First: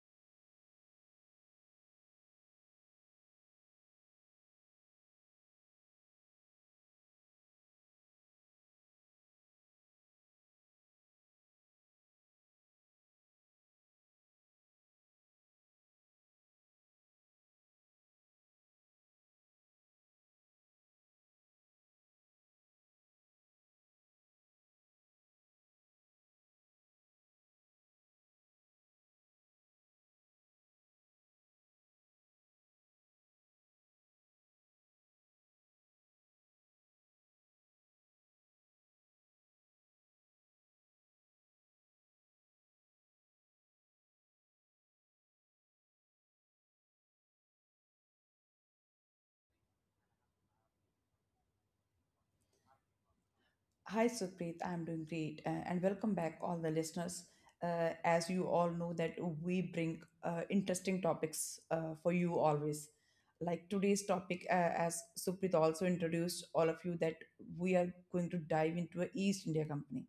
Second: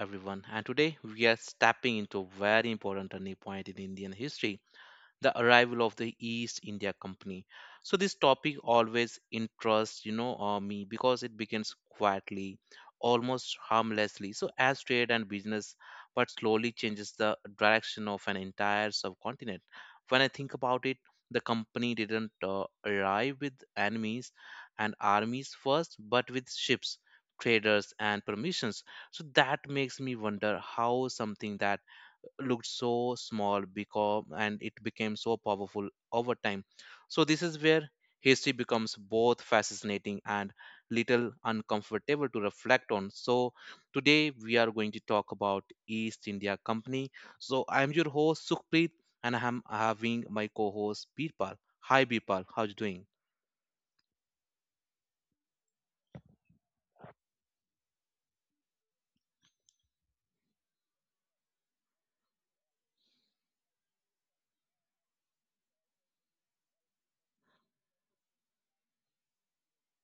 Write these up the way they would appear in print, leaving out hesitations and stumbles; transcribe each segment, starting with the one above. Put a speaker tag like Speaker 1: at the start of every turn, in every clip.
Speaker 1: everyone. And today we are stepping into a very important turning point in Indian history, the arrival of the East India Company. So this topic always interests me because it begins quietly, almost harmlessly. So as trade and business, but slowly changes the direction of an entire subcontinent. When I think about it, the company didn't arrive with enemies and armies first, but with ships, traders, and permissions. So that makes me wonder how something that looked so small because and it became so powerful over time. So this is where history becomes both fascinating and little uncomfortable to reflect on. So today we are going to talk about East India Company. So I am your host Sukhpreet and I am having my co-host Birpal. Hi Birpal, how you doing?
Speaker 2: Hi Supreet, I'm doing great, and welcome back all the listeners. As you all know that we bring interesting topics for you always. Like today's topic, as Supreet also introduced all of you, that we are going to dive into a East India Company.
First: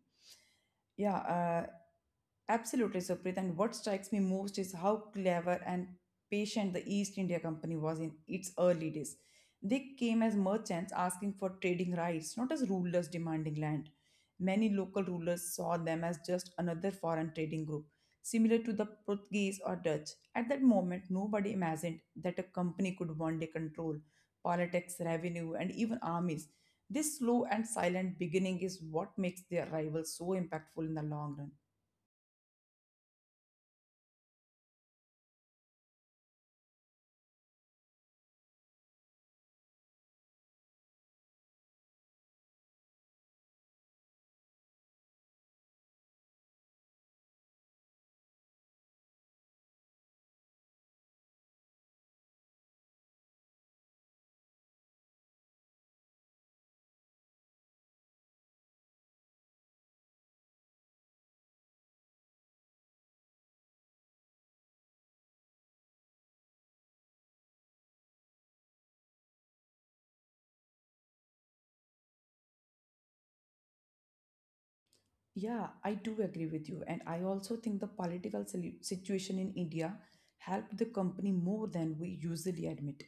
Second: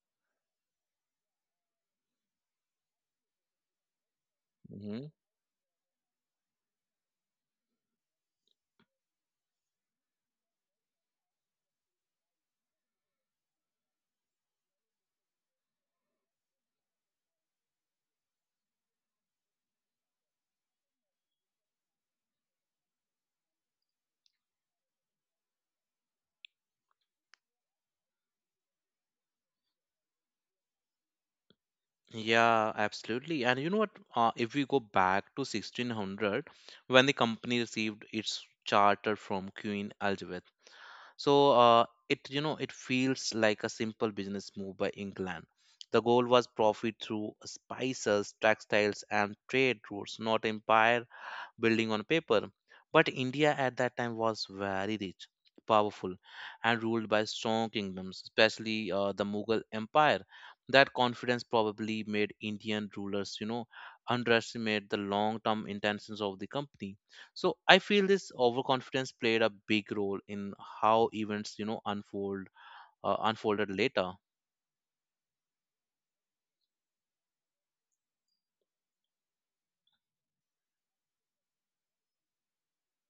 Speaker 2: Yeah, absolutely, Supreet. And what strikes me most is
Speaker 1: hmm
Speaker 2: how clever and patient the East India Company was in its early days. They came as merchants asking for trading rights, not as rulers demanding land. Many local rulers saw them as just another foreign trading group, similar to the Portuguese or Dutch. At that moment, nobody imagined that a company could one day control politics, revenue, and even armies. This slow and silent beginning is what makes their arrival so impactful in the long run.
Speaker 1: Yeah, absolutely. And you know what? If we go back to 1600, when the company received its charter from Queen Elizabeth, so uh, it it feels like a simple business move by England. The goal was profit through spices, textiles, and trade routes, not empire building on paper. But India at that time was very rich, powerful, and ruled by strong kingdoms, especially the Mughal Empire. That confidence probably made Indian rulers, you know, underestimate the long term intentions of the company. So I feel this overconfidence played a big role in how events, you know, unfolded later.
Speaker 2: Yeah, I do agree with you. And I also think the political situation in India helped the company more than we usually admit.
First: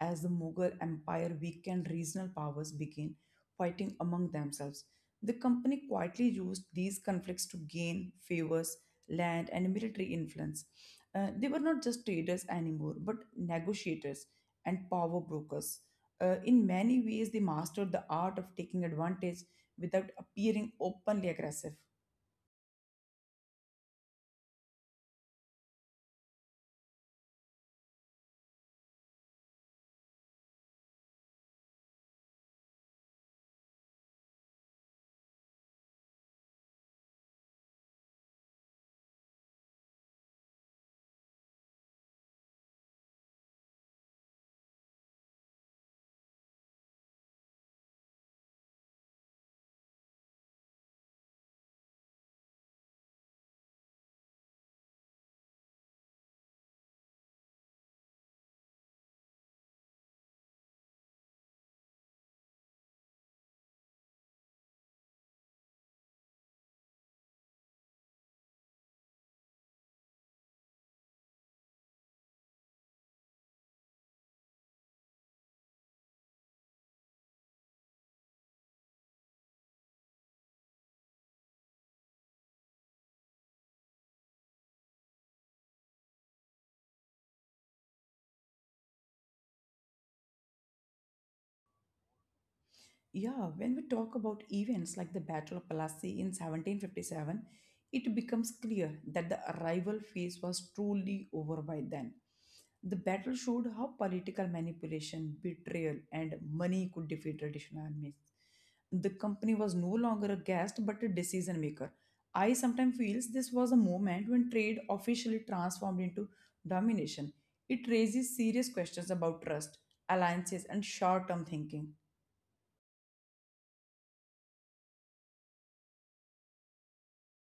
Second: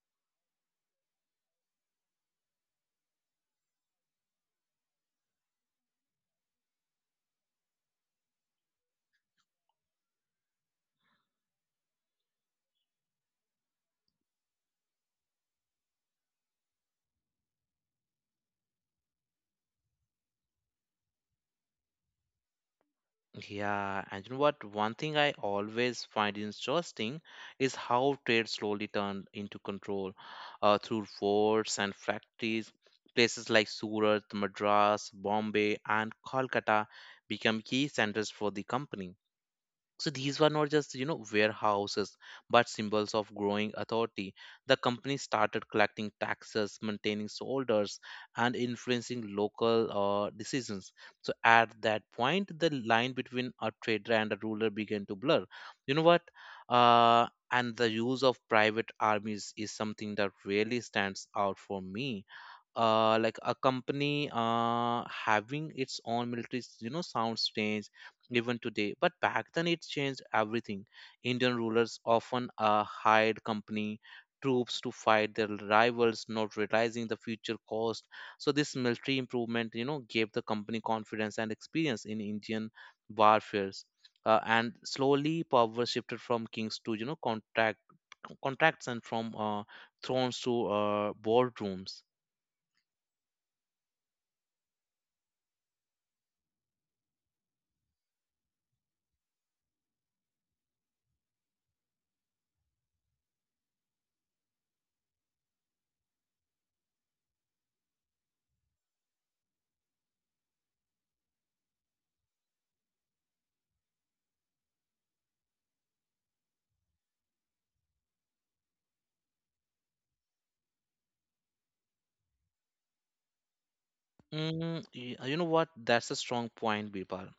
Speaker 2: As the Mughal Empire weakened, regional powers began fighting among themselves. The company quietly used these conflicts to gain favors, land, and military influence. They were not just traders anymore, but negotiators and power brokers. In many ways, they mastered the art of taking advantage without appearing openly aggressive.
Speaker 1: Yeah, and you know what? One thing I always find interesting is how trade slowly turned into control through forts and factories. Places like Surat, Madras, Bombay, and Kolkata became key centers for the company. So these were not just, you know, warehouses, but symbols of growing authority. The company started collecting taxes, maintaining soldiers, and influencing local decisions. So at that point, the line between a trader and a ruler began to blur. You know what? Uh, and the use of private armies is something that really stands out for me. Like a company having its own military sound strange even today, but back then it changed everything. Indian rulers often hired company troops to fight their rivals, not realizing the future cost. So this military improvement, you know, gave the company confidence and experience in Indian warfares. And slowly power shifted from kings to, you know, contracts and from thrones to boardrooms.
Speaker 2: Yeah, when we talk about events like the Battle of Plassey in 1757, it becomes clear that the arrival phase was truly over by then. The battle showed how political manipulation, betrayal, and money could defeat traditional armies. The company was no longer a guest but a decision maker. I sometimes feels this was a moment when trade officially transformed into domination. It raises serious questions about trust, alliances, and short-term thinking.
Speaker 1: You know what? That's a strong point, Birpal.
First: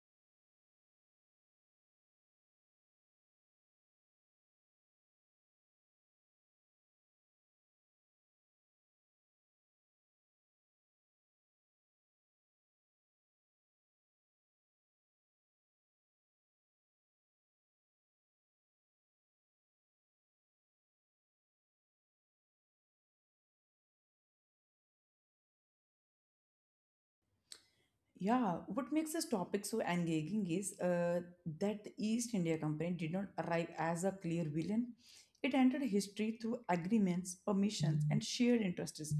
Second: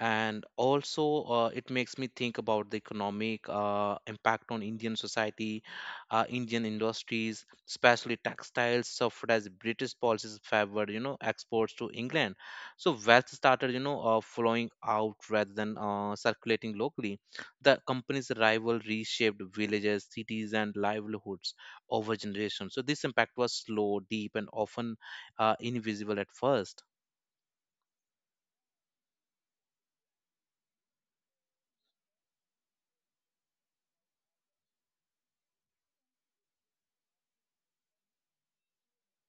Speaker 1: And also it makes me think about the economic impact on Indian society. Indian industries, especially textiles, suffered as British policies favored, you know, exports to England. So wealth started, you know, flowing out rather than circulating locally. The company's rival reshaped villages, cities, and livelihoods over generations. So this impact was slow, deep, and often invisible at first.
Speaker 2: Yeah, what makes this topic so engaging is that the East India Company did not arrive as a clear villain. It entered history through agreements, permissions, and shared interests.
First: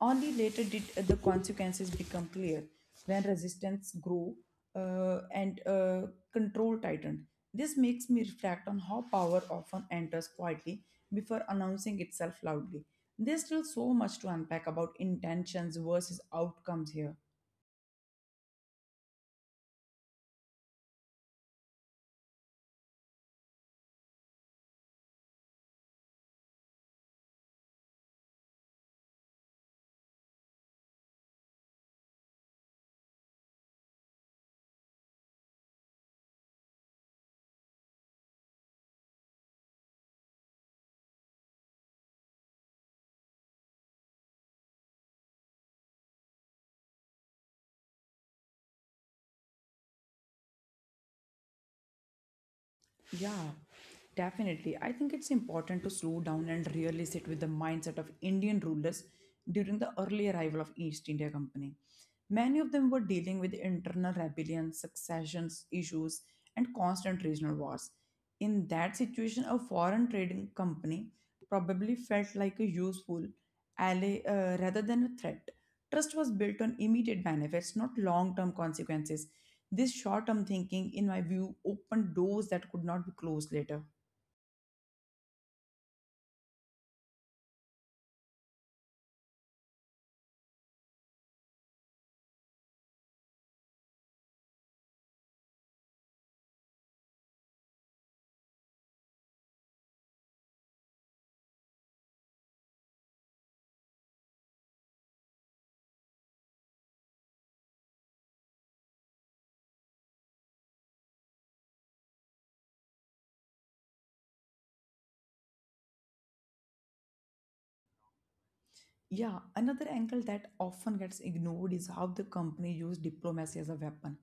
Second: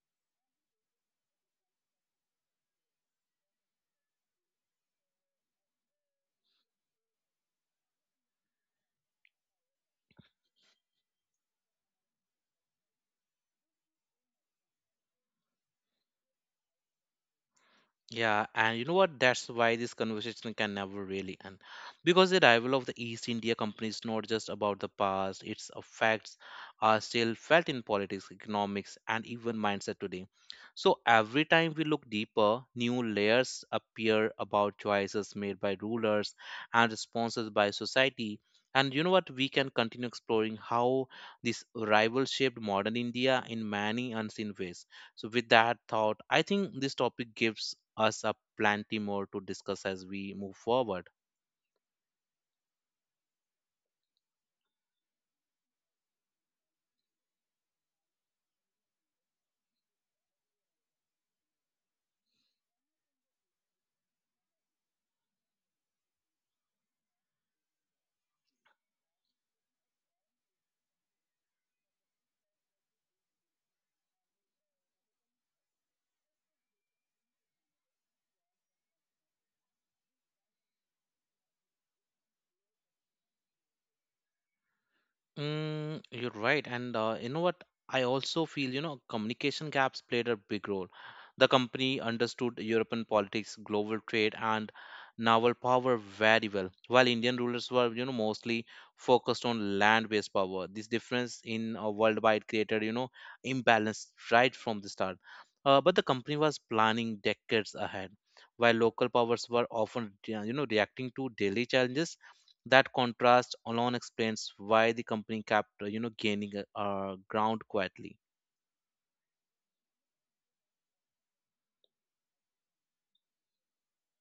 Speaker 2: Only later did the consequences become clear when resistance grew, and control tightened. This makes me reflect on how power often enters quietly before announcing itself loudly. There's still so much to unpack about intentions versus outcomes here.
Speaker 1: Yeah, and you know what? That's why this conversation can never really end. Because the arrival of the East India Company is not just about the past, its effects are still felt in politics, economics, and even mindset today. So every time we look deeper, new layers appear about choices made by rulers and responses by society. And you know what? We can continue exploring how this arrival shaped modern India in many unseen ways. So, with that thought, I think this topic gives us up plenty more to discuss as we move forward.
Speaker 2: Yeah, definitely. I think it's important to slow down and really sit with the mindset of Indian rulers during the early arrival of East India Company. Many of them were dealing with internal rebellions, succession issues, and constant regional wars. In that situation, a foreign trading company probably felt like a useful ally rather than a threat. Trust was built on immediate benefits, not long term consequences. This short term thinking, in my view, opened doors that could not be closed later.
Speaker 1: Mm, you're right. And you know what? I also feel, you know, communication gaps played a big role. The company understood European politics, global trade, and naval power very well, while Indian rulers were, you know, mostly focused on land-based power. This difference in worldwide created, you know, imbalance right from the start. But the company was planning decades ahead, while local powers were often, you know, reacting to daily challenges. That contrast alone explains why the company kept, you know, gaining ground quietly.
Speaker 2: Yeah, another angle that often gets ignored is how the company used diplomacy as a weapon.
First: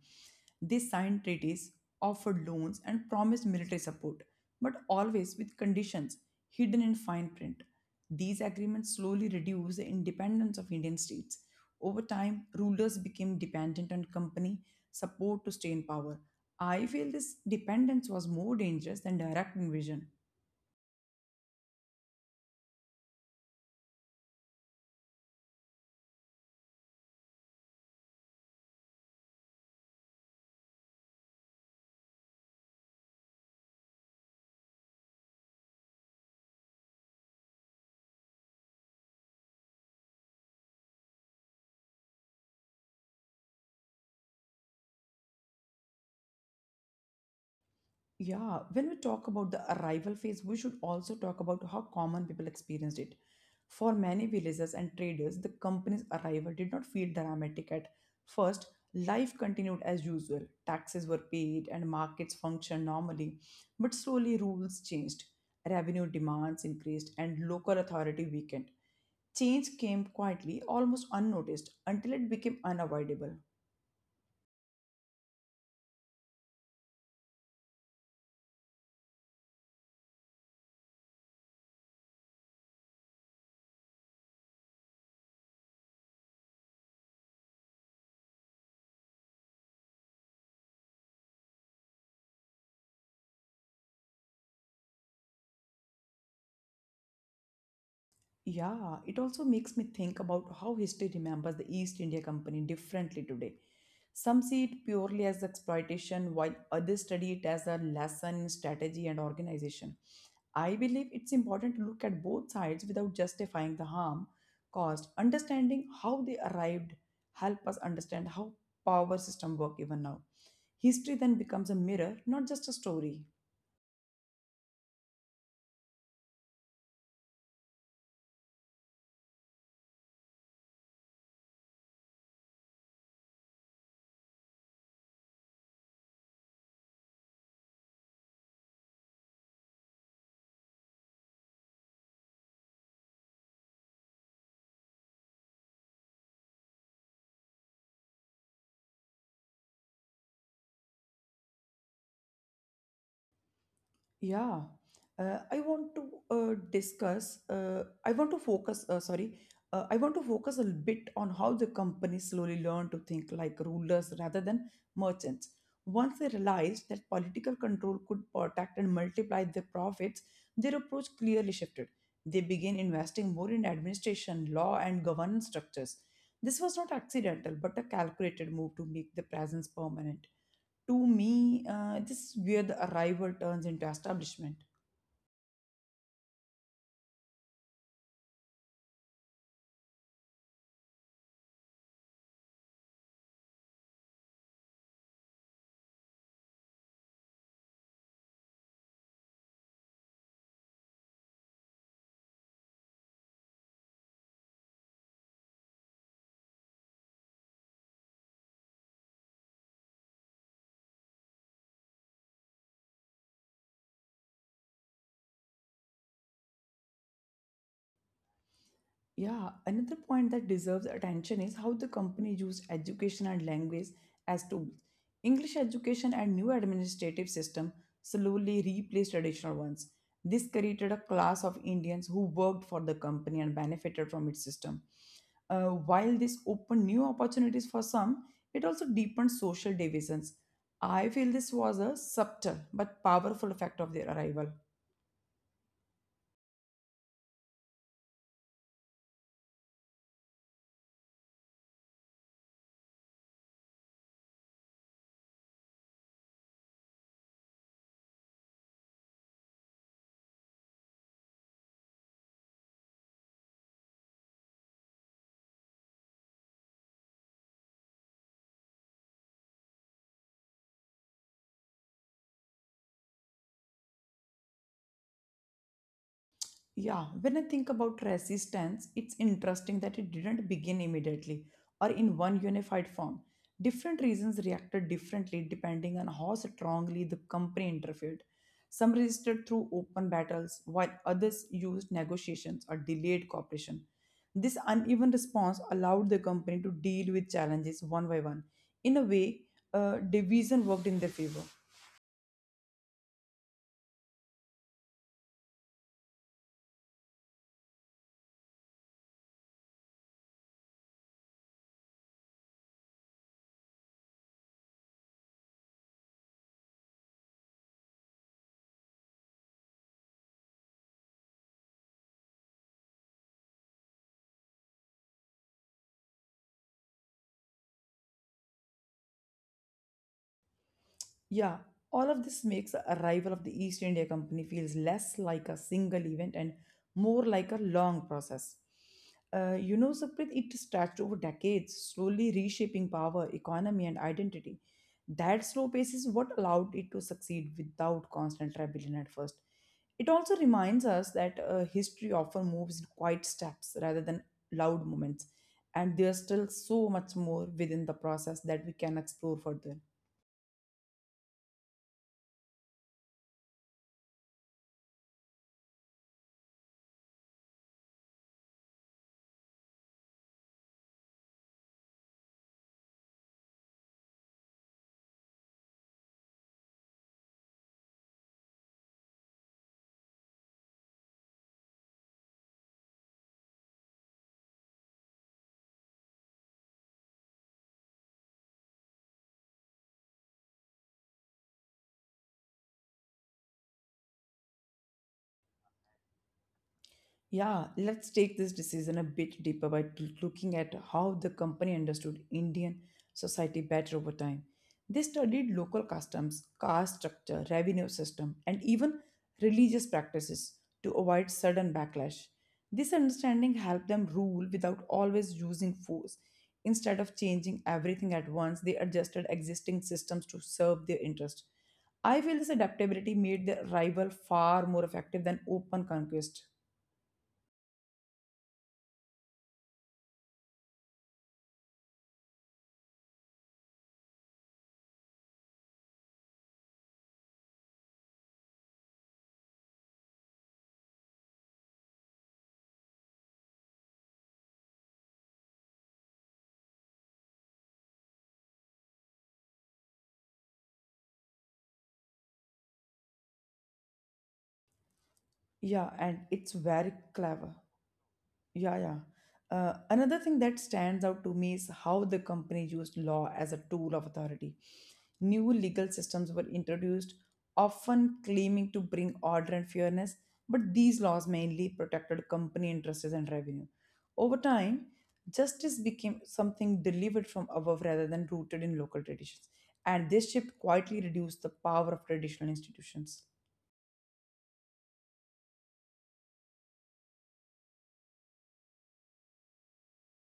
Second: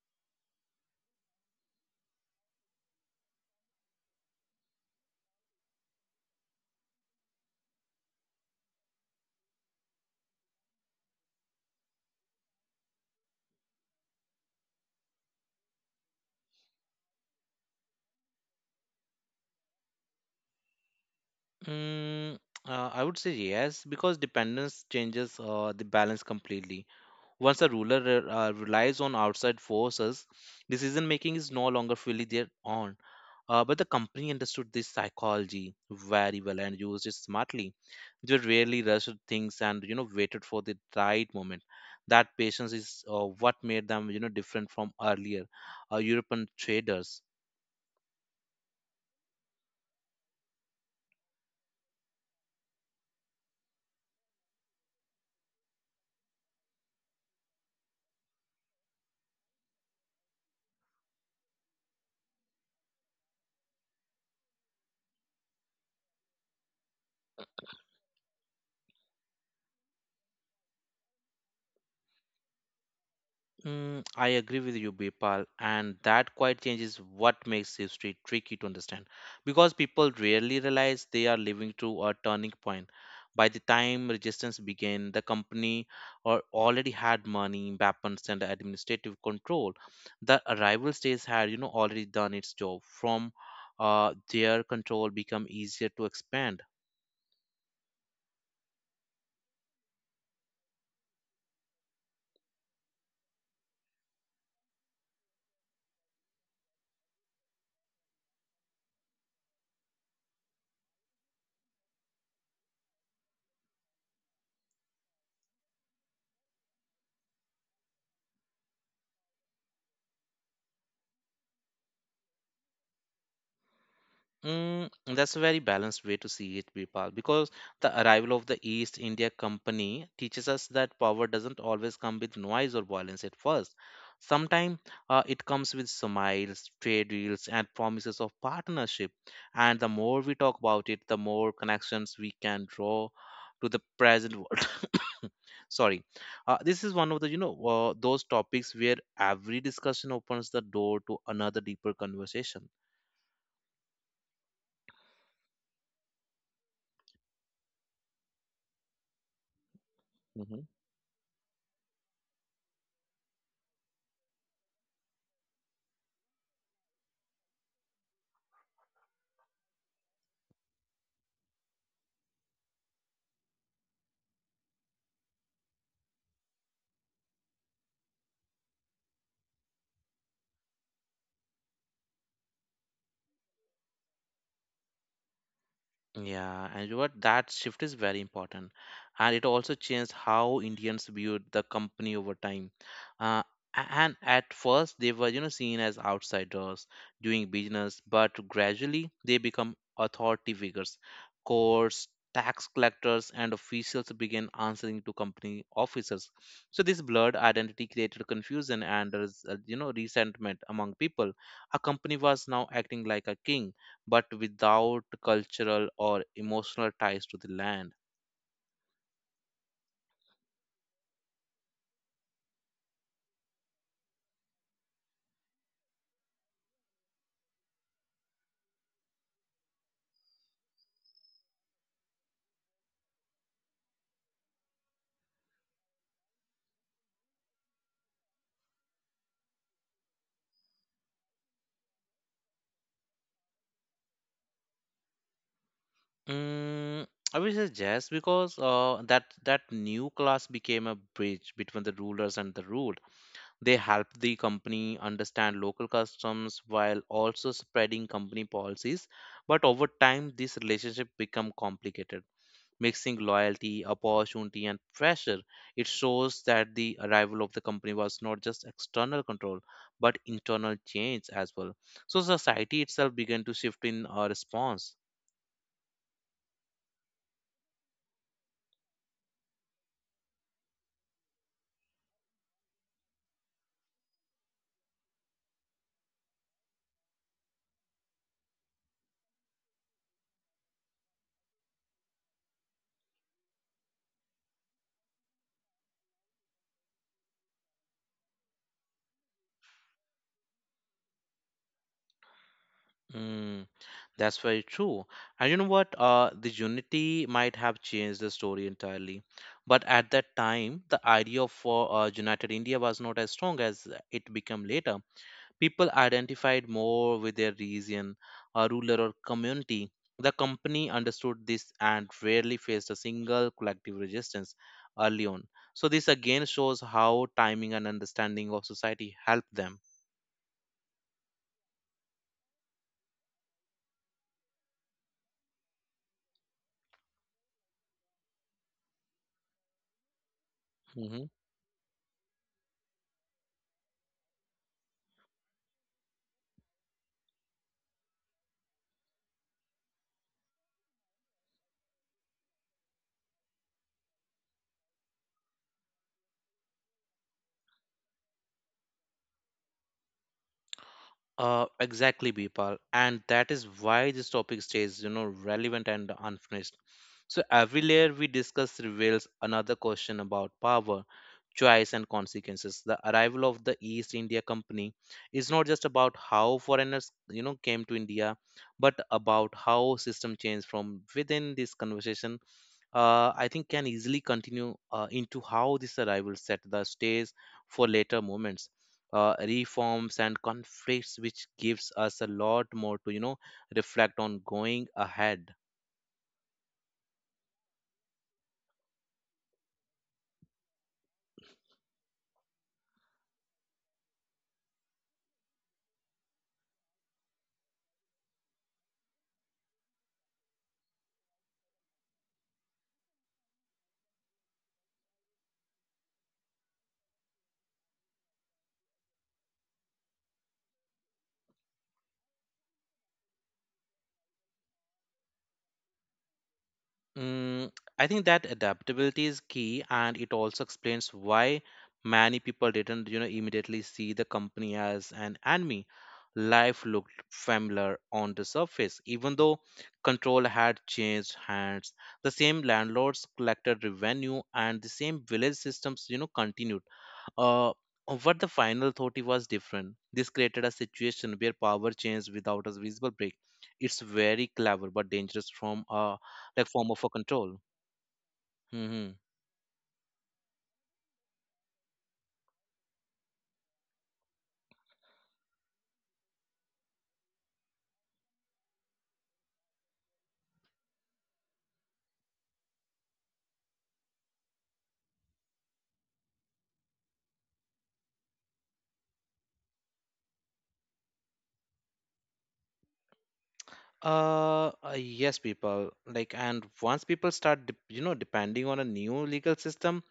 Speaker 2: They signed treaties, offered loans, and promised military support, but always with conditions hidden in fine print. These agreements slowly reduced the independence of Indian states. Over time, rulers became dependent on company support to stay in power. I feel this dependence was more dangerous than direct invasion.
Speaker 1: Mm, I would say yes, because dependence changes the balance completely. Once a relies on outside forces, decision making is no longer fully their own. But the company understood this psychology very well and used it smartly. They rarely rushed things and you know waited for the right moment. That patience is what made them, you know, different from earlier European traders.
Speaker 2: Yeah, when we talk about the arrival phase, we should also talk about how common people experienced it. For many villagers and traders, the company's arrival did not feel dramatic at first. Life continued as usual. Taxes were paid and markets functioned normally, but slowly rules changed. Revenue demands increased and local authority weakened. Change came quietly, almost unnoticed, until it became unavoidable.
Speaker 1: Mm, I agree with you, Bipal, and that quite changes what makes history tricky to understand because people rarely realize they are living through a turning point. By the time resistance began, the company or already had money, weapons, and administrative control. The arrival states had, you know, already done its job. From their control, become easier to expand.
Speaker 2: Yeah, it also makes me think about how history remembers the East India Company differently today. Some see it purely as exploitation, while others study it as a lesson in strategy and organization. I believe it's important to look at both sides without justifying the harm caused. Understanding how they arrived help us understand how power system work even now. History then becomes a mirror, not just a story.
Speaker 1: Mm, that's a very balanced way to see it, Vipal, because the arrival of the East India Company teaches us that power doesn't always come with noise or violence at first. Sometimes it comes with smiles, trade deals, and promises of partnership. And the more we talk about it, the more connections we can draw to the present world. Sorry, this is one of the those topics where every discussion opens the door to another deeper conversation.
Speaker 2: Yeah, I want to discuss. I want to focus. Sorry, I want to focus a
Speaker 1: Mm-hmm.
Speaker 2: bit on how the company slowly learned to think like rulers rather than merchants. Once they realized that political control could protect and multiply their profits, their approach clearly shifted. They began investing more in administration, law, and governance structures. This was not accidental, but a calculated move to make the presence permanent to me, this is where the arrival turns into establishment.
Speaker 1: Yeah, and you what that shift is very important, and it also changed how Indians viewed the company over time. Uh, and at first, they were, you know, seen as outsiders doing business, but gradually they become authority figures. Courts, tax collectors, and officials began answering to company officers. So this blurred identity created confusion and there is, you know, resentment among people. A company was now acting like a king but without cultural or emotional ties to the land.
Speaker 2: Yeah, another point that deserves attention is how the company used education and language as tools. English education and new administrative system slowly replaced traditional ones. This created a class of Indians who worked for the company and benefited from its system. While this opened new opportunities for some, it also deepened social divisions. I feel this was a subtle but powerful effect of their arrival.
Speaker 1: Mm, I would say yes because that new class became a bridge between the rulers and the ruled. They helped the company understand local customs while also spreading company policies. But over time, this relationship become complicated mixing loyalty, opportunity, and pressure. It shows that the arrival of the company was not just external control, but internal change as well. So society itself began to shift in response.
Speaker 2: Yeah, when I think about resistance, it's interesting that it didn't begin immediately or in one unified form. Different regions reacted differently depending on how strongly the company interfered. Some resisted through open battles, while others used negotiations or delayed cooperation. This uneven response allowed the company to deal with challenges one by one. In a way, division worked in their favor.
Speaker 1: Mm, that's very true. And you know what? The unity might have changed the story entirely. But at that time, the idea for United India was not as strong as it became later. People identified more with their region, a ruler, or community. The company understood this and rarely faced a single collective resistance early on. So, this again shows how timing and understanding of society helped them.
Speaker 2: Yeah, all of this makes the arrival of the East India Company feels less like a single event and more like a long process. Saprit, it stretched over
Speaker 1: Mhm.
Speaker 2: decades, slowly reshaping power, economy, and identity. That slow pace is what allowed it to succeed without constant rebellion at first. It also reminds us that history often moves in quiet steps rather than loud moments, and there's still so much more within the process that we can explore further.
Speaker 1: Exactly, Bipal. And that is why this topic stays, you know, relevant and unfinished. So every layer we discuss reveals another question about power, choice, and consequences. The arrival of the East India Company is not just about how foreigners, you know, came to India, but about how system changed from within. This conversation I think can easily continue into how this arrival set the stage for later movements, reforms, and conflicts, which gives us a lot more to, you know, reflect on going ahead.
Speaker 2: Yeah, let's take this decision a bit deeper by looking at how the company understood Indian society better over time. They studied local customs, caste structure, revenue system, and even religious practices to avoid sudden backlash. This understanding helped them rule without always using force. Instead of changing everything at once, they adjusted existing systems to serve their interests. I feel this adaptability made their rival far more effective than open conquest.
Speaker 1: Mm, I think that adaptability is key, and it also explains why many people didn't, you know, immediately see the company as an enemy. Life looked familiar on the surface, even though control had changed hands. The same landlords collected revenue, and the same village systems, you know, continued. Uh, what the final thought it was different. This created a situation where power changed without a visible break. It's very clever but dangerous from
Speaker 2: Yeah,
Speaker 1: a
Speaker 2: and it's
Speaker 1: like form
Speaker 2: very
Speaker 1: of a control.
Speaker 2: clever. Yeah, yeah.
Speaker 1: hmm
Speaker 2: Another thing that stands out to me is how the company used law as a tool of authority. New legal systems were introduced, often claiming to bring order and fairness, but these laws mainly protected company interests and revenue. Over time, justice became something delivered from above rather than rooted in local traditions, and this shift quietly reduced the power of traditional institutions.
Speaker 1: Yes, people. Like, and once people start, depending on a new legal system,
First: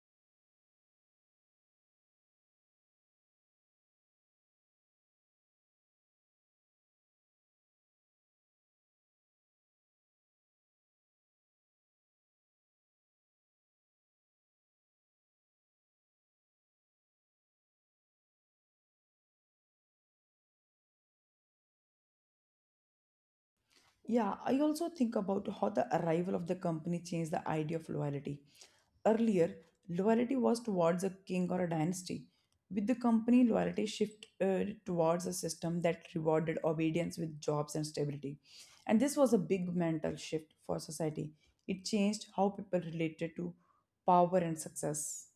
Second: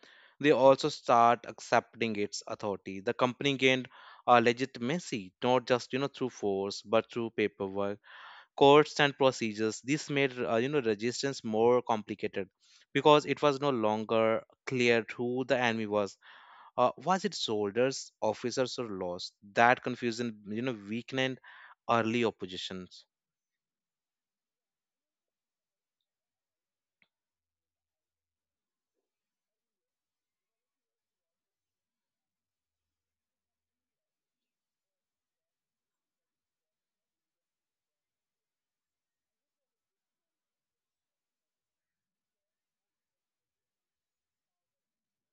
Speaker 1: they also start accepting its authority. The company gained legitimacy, not just, you know, through force, but through paperwork, courts, and procedures. This made, you know, resistance more complicated because it was no longer clear who the enemy was. Was it soldiers, officers, or laws? That confusion, you know, weakened early oppositions.
Speaker 2: Yeah, I also think about how the arrival of the company changed the idea of loyalty. Earlier, loyalty was towards a king or a dynasty. With the company, loyalty shifted towards a system that rewarded obedience with jobs and stability. And this was a big mental shift for society. It changed how people related to power and success.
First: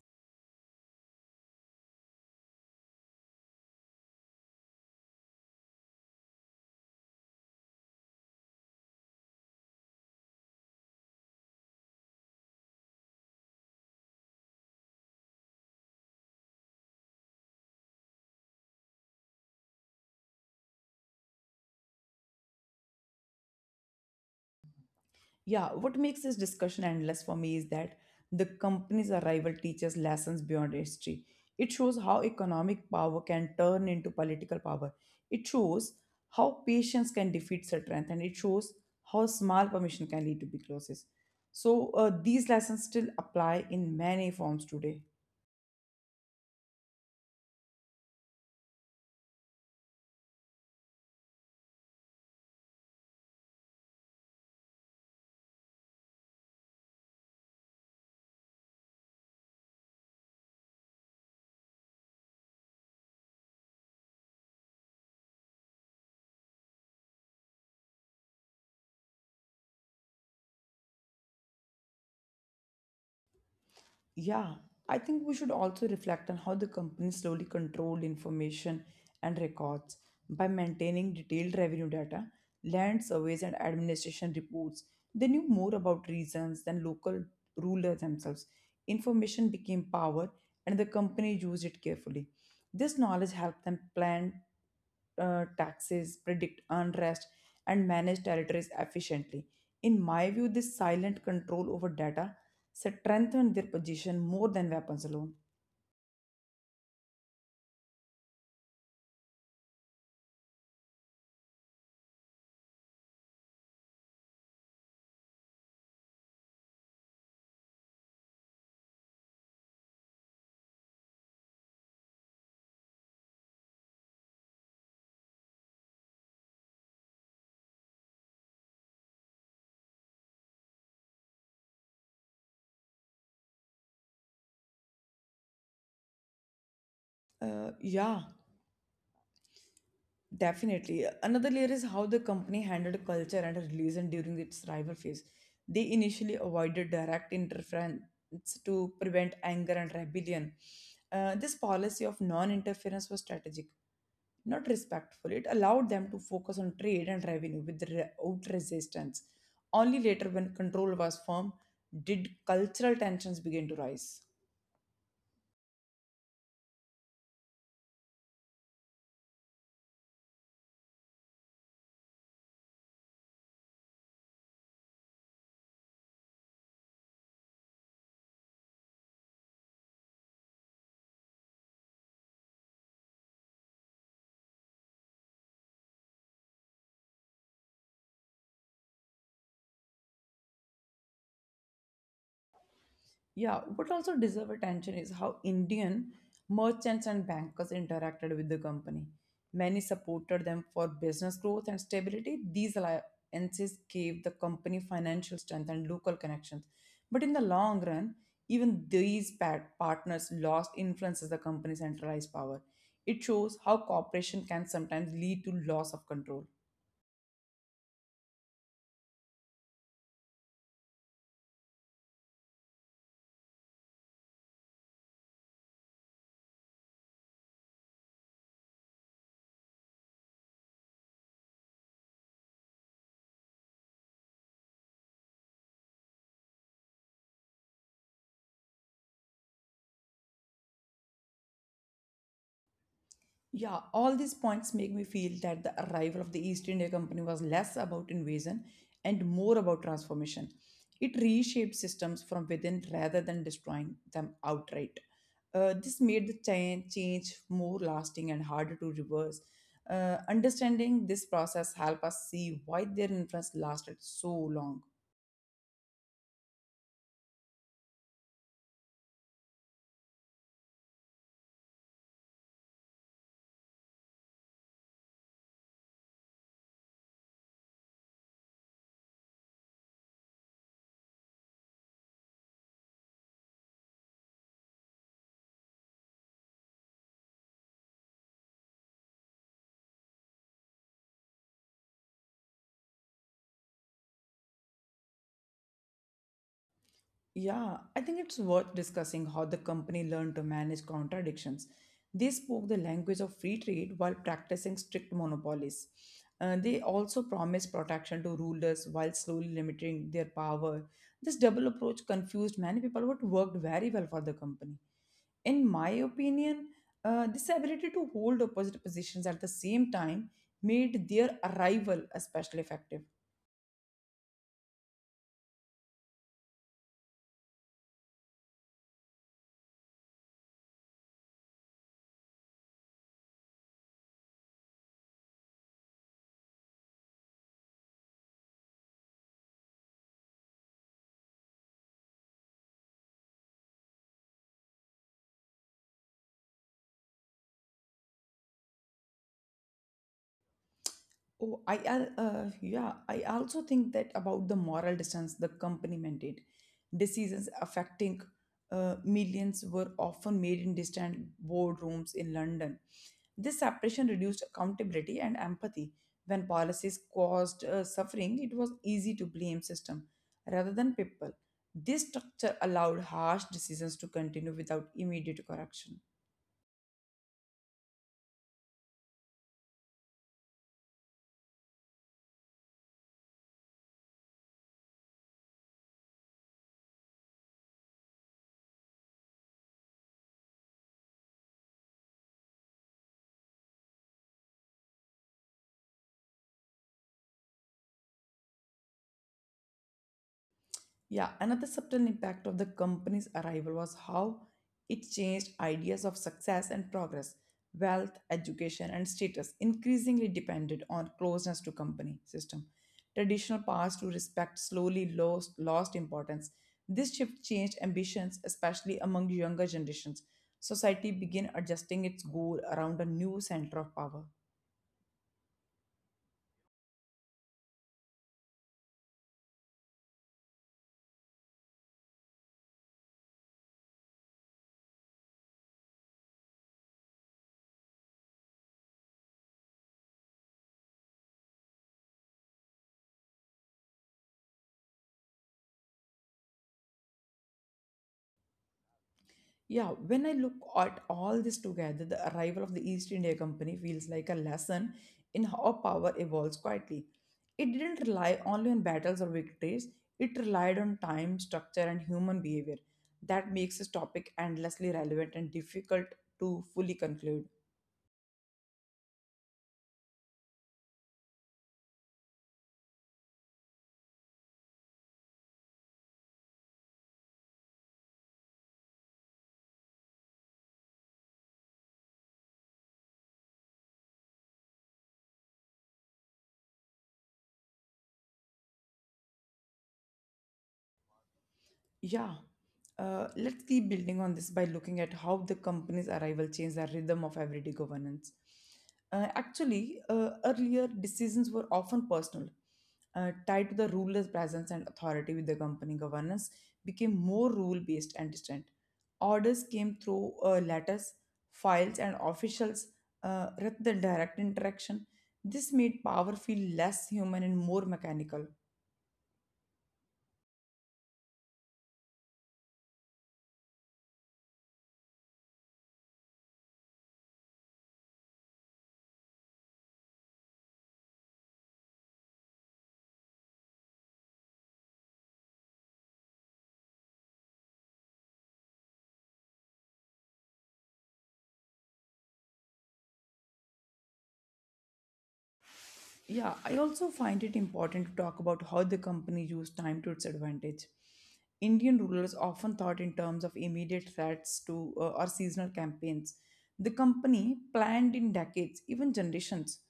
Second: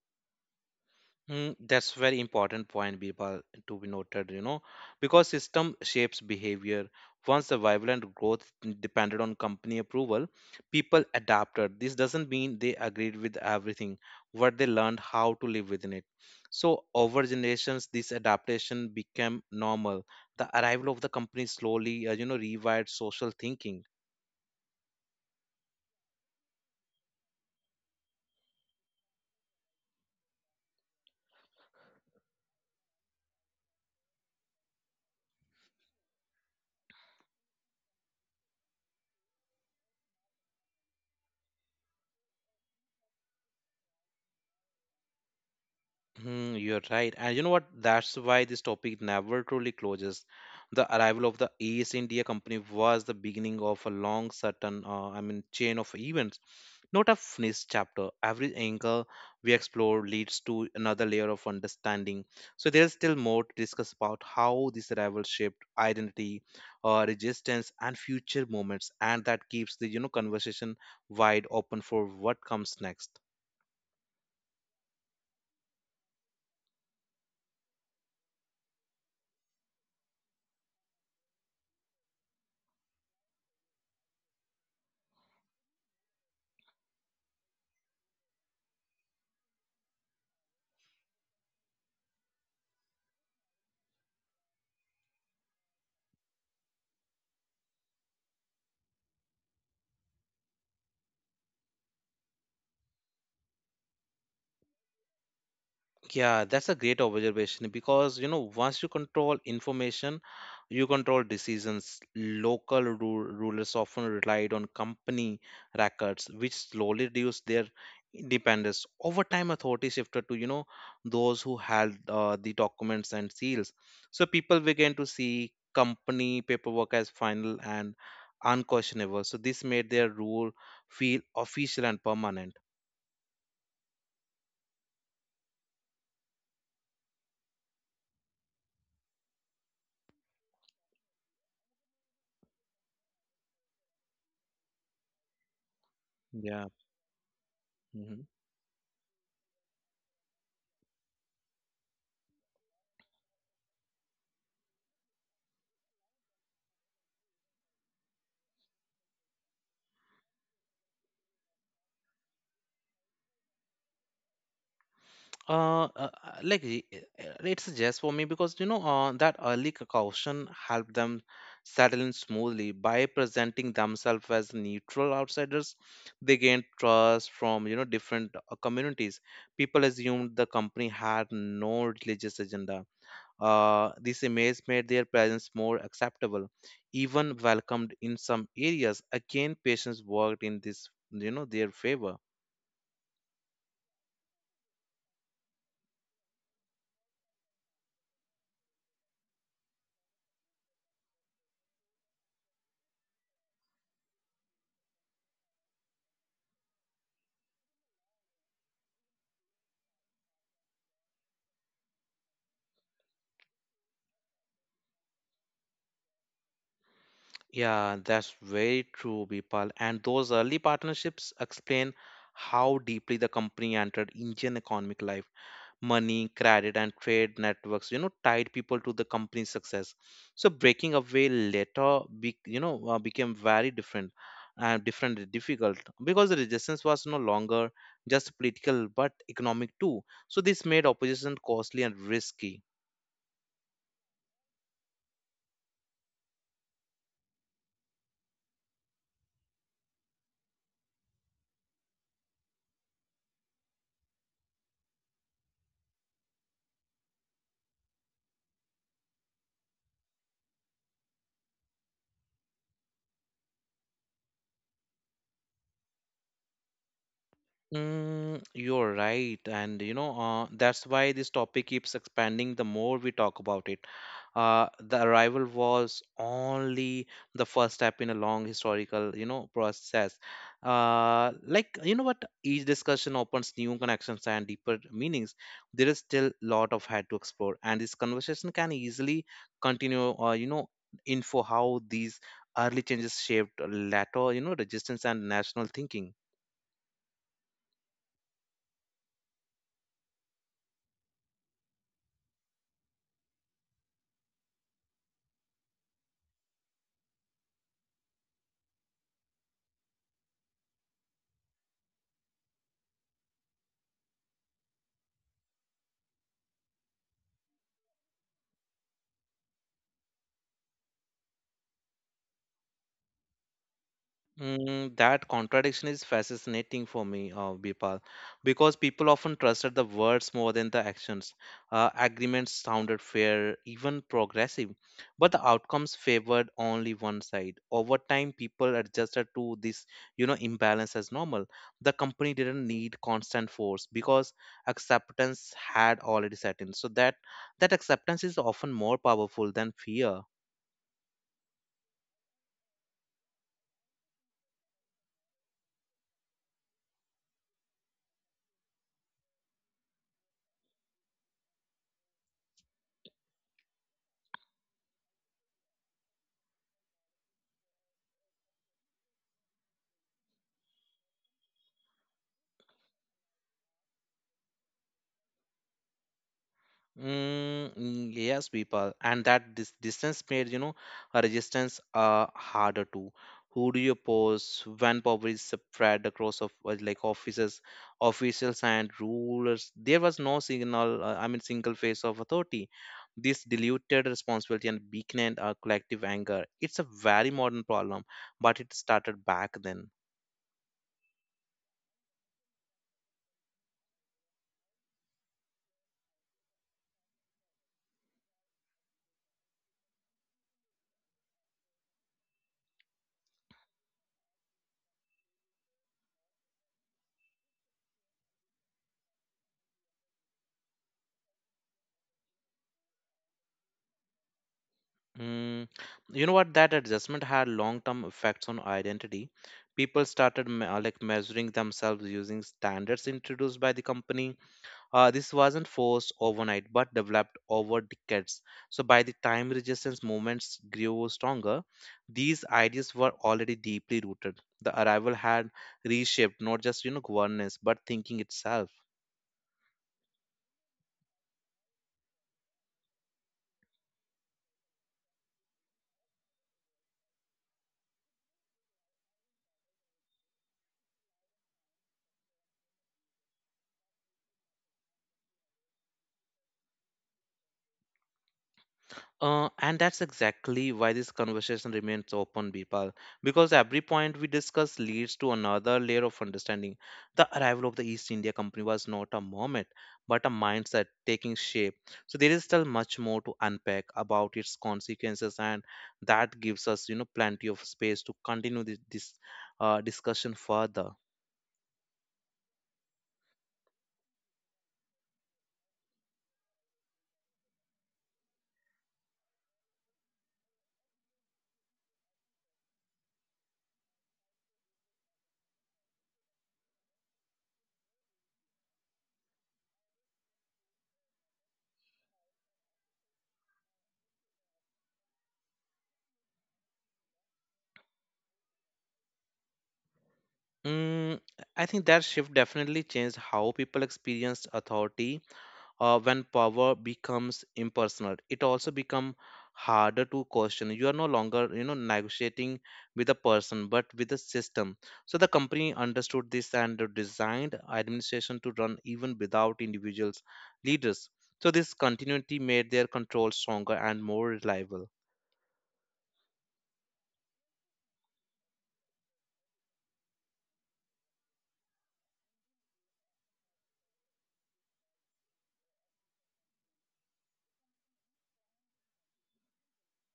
Speaker 1: Mm, that's very important point, Birbal, to be noted, you know, because system shapes behavior. Once the violent growth depended on company approval, people adapted. This doesn't mean they agreed with everything, but they learned how to live within it. So over generations, this adaptation became normal. The arrival of the company slowly, you know, rewired social thinking.
Speaker 2: Yeah, what makes this discussion endless for me is that the company's arrival teaches lessons beyond history. It shows how economic power can turn into political power. It shows how patience can defeat strength, and it shows how small permission can lead to big losses. So, these lessons still apply in many forms today.
Speaker 1: Hmm, you're right. And you know what? That's why this topic never truly closes. The arrival of the East India Company was the beginning of a long certain, I mean, chain of events. Not a finished chapter. Every angle we explore leads to another layer of understanding. So there's still more to discuss about how this arrival shaped identity, resistance, and future moments, and that keeps the conversation wide open for what comes next.
Speaker 2: Yeah, I think we should also reflect on how the company slowly controlled information and records by maintaining detailed revenue data, land surveys, and administration reports. They knew more about reasons than local rulers themselves. Information became power, and the company used it carefully. This knowledge helped them plan taxes, predict unrest, and manage territories efficiently. In my view, this silent control over data strengthen their position more than weapons alone.
Speaker 1: Yeah, that's a great observation because once you control information, you control decisions. Local rulers often relied on company records, which slowly reduced their independence. Over time, authority shifted to those who held the documents and seals. So people began to see company paperwork as final and unquestionable. So this made their rule feel official and permanent.
Speaker 2: Yeah, definitely. Another layer is how the company handled culture and religion during its rival phase. They initially
Speaker 1: Yeah.
Speaker 2: avoided direct interference to prevent anger and rebellion. This policy of non interference was strategic, not respectful. It allowed them to focus on trade and revenue without resistance. Only later, when control was firm, did cultural tensions begin to rise.
Speaker 1: uh, uh uh, like i- i- it's just for me because that early caution helped them settle in smoothly. By presenting themselves as neutral outsiders, they gained trust from different communities. People assumed the company had no religious agenda. This image made their presence more acceptable, even welcomed in some areas. Again, patients worked in this their favor.
Speaker 2: Yeah, what also deserves attention is how Indian merchants and bankers interacted with the company. Many supported them for business growth and stability. These alliances gave the company financial strength and local connections. But in the long run, even these partners lost influence as the company centralized power. It shows how cooperation can sometimes lead to loss of control.
Speaker 1: Yeah, that's very true, Bipal. And those early partnerships explain how deeply the company entered Indian economic life. Money, credit, and trade networks, you know, tied people to the company's success. So breaking away later, became very different, different, and difficult because the resistance was no longer just political but economic too. So this made opposition costly and risky.
Speaker 2: Yeah, all these points make me feel that the arrival of the East India Company was less about invasion and more about transformation. It reshaped systems from within rather than destroying them outright. This made the change more lasting and harder to reverse. Understanding this process help us see why their influence lasted so long.
Speaker 1: Mm, you're right. And that's why this topic keeps expanding the more we talk about it. The arrival was only the first step in a long historical, you know, process. Like, you know what? Each discussion opens new connections and deeper meanings. There is still lot of had to explore, and this conversation can easily continue, info how these early changes shaped later, you know, resistance and national thinking.
Speaker 2: Yeah, I think it's worth discussing how the company learned to manage contradictions. They spoke the language of free trade while practicing strict monopolies. They also promised protection to rulers while slowly limiting their power. This double approach confused many people, but worked very well for the company. In my opinion, this ability to hold opposite positions at the same time made their arrival especially effective.
Speaker 1: Mm, that contradiction is fascinating for me, Bipal, because people often trusted the words more than the actions. Agreements sounded fair, even progressive, but the outcomes favored only one side. Over time, people adjusted to this, you know, imbalance as normal. The company didn't need constant force because acceptance had already set in. So that acceptance is often more powerful than fear.
Speaker 2: I also think that about the moral distance the company maintained. Decisions affecting millions were often made in distant boardrooms in London. This separation reduced accountability and empathy. When policies caused suffering, it was easy to blame system rather than people. This structure allowed harsh decisions to continue without immediate correction.
Speaker 1: Mm, mm, yes, people, and that this distance made a resistance harder to. Who do you oppose when poverty spread across of like offices, officials and rulers? There was no signal. I mean, single face of authority. This diluted responsibility and weakened our collective anger. It's a very modern problem, but it started back then.
Speaker 2: Yeah, another subtle impact of the company's arrival was how it changed ideas of success and progress. Wealth, education, and status increasingly depended on closeness to company system. Traditional paths to respect slowly lost importance. This shift changed ambitions, especially among younger generations. Society began adjusting its goal around a new center of power.
Speaker 1: Mm, you know what? That adjustment had long-term effects on identity. People started measuring themselves using standards introduced by the company. This wasn't forced overnight, but developed over decades. So by the time resistance movements grew stronger, these ideas were already deeply rooted. The arrival had reshaped not just governance, but thinking itself.
Speaker 2: Yeah, when I look at all this together, the arrival of the East India Company feels like a lesson in how power evolves quietly. It didn't rely only on battles or victories, it relied on time, structure, and human behavior. That makes this topic endlessly relevant and difficult to fully conclude.
Speaker 1: And that's exactly why this conversation remains open, Bipal, because every point we discuss leads to another layer of understanding. The arrival of the East India Company was not a moment, but a mindset taking shape. So there is still much more to unpack about its consequences, and that gives us, you know, plenty of space to continue this discussion further.
Speaker 2: Yeah. Let's keep building on this by looking at how the company's arrival changed the rhythm of everyday governance. Actually, earlier decisions were often personal. Tied to the ruler's presence and authority with the company governance became more rule based and distant. Orders came through letters, files, and officials rather than direct interaction. This made power feel less human and more mechanical.
Speaker 1: Mm, I think that shift definitely changed how people experienced authority. When power becomes impersonal, it also become harder to question. You are no longer negotiating with a person but with a system. So the company understood this and designed administration to run even without individuals leaders. So this continuity made their control stronger and more reliable.
Speaker 2: Yeah, I also find it important to talk about how the company used time to its advantage. Indian rulers often thought in terms of immediate threats to or seasonal campaigns. The company planned in decades, even generations.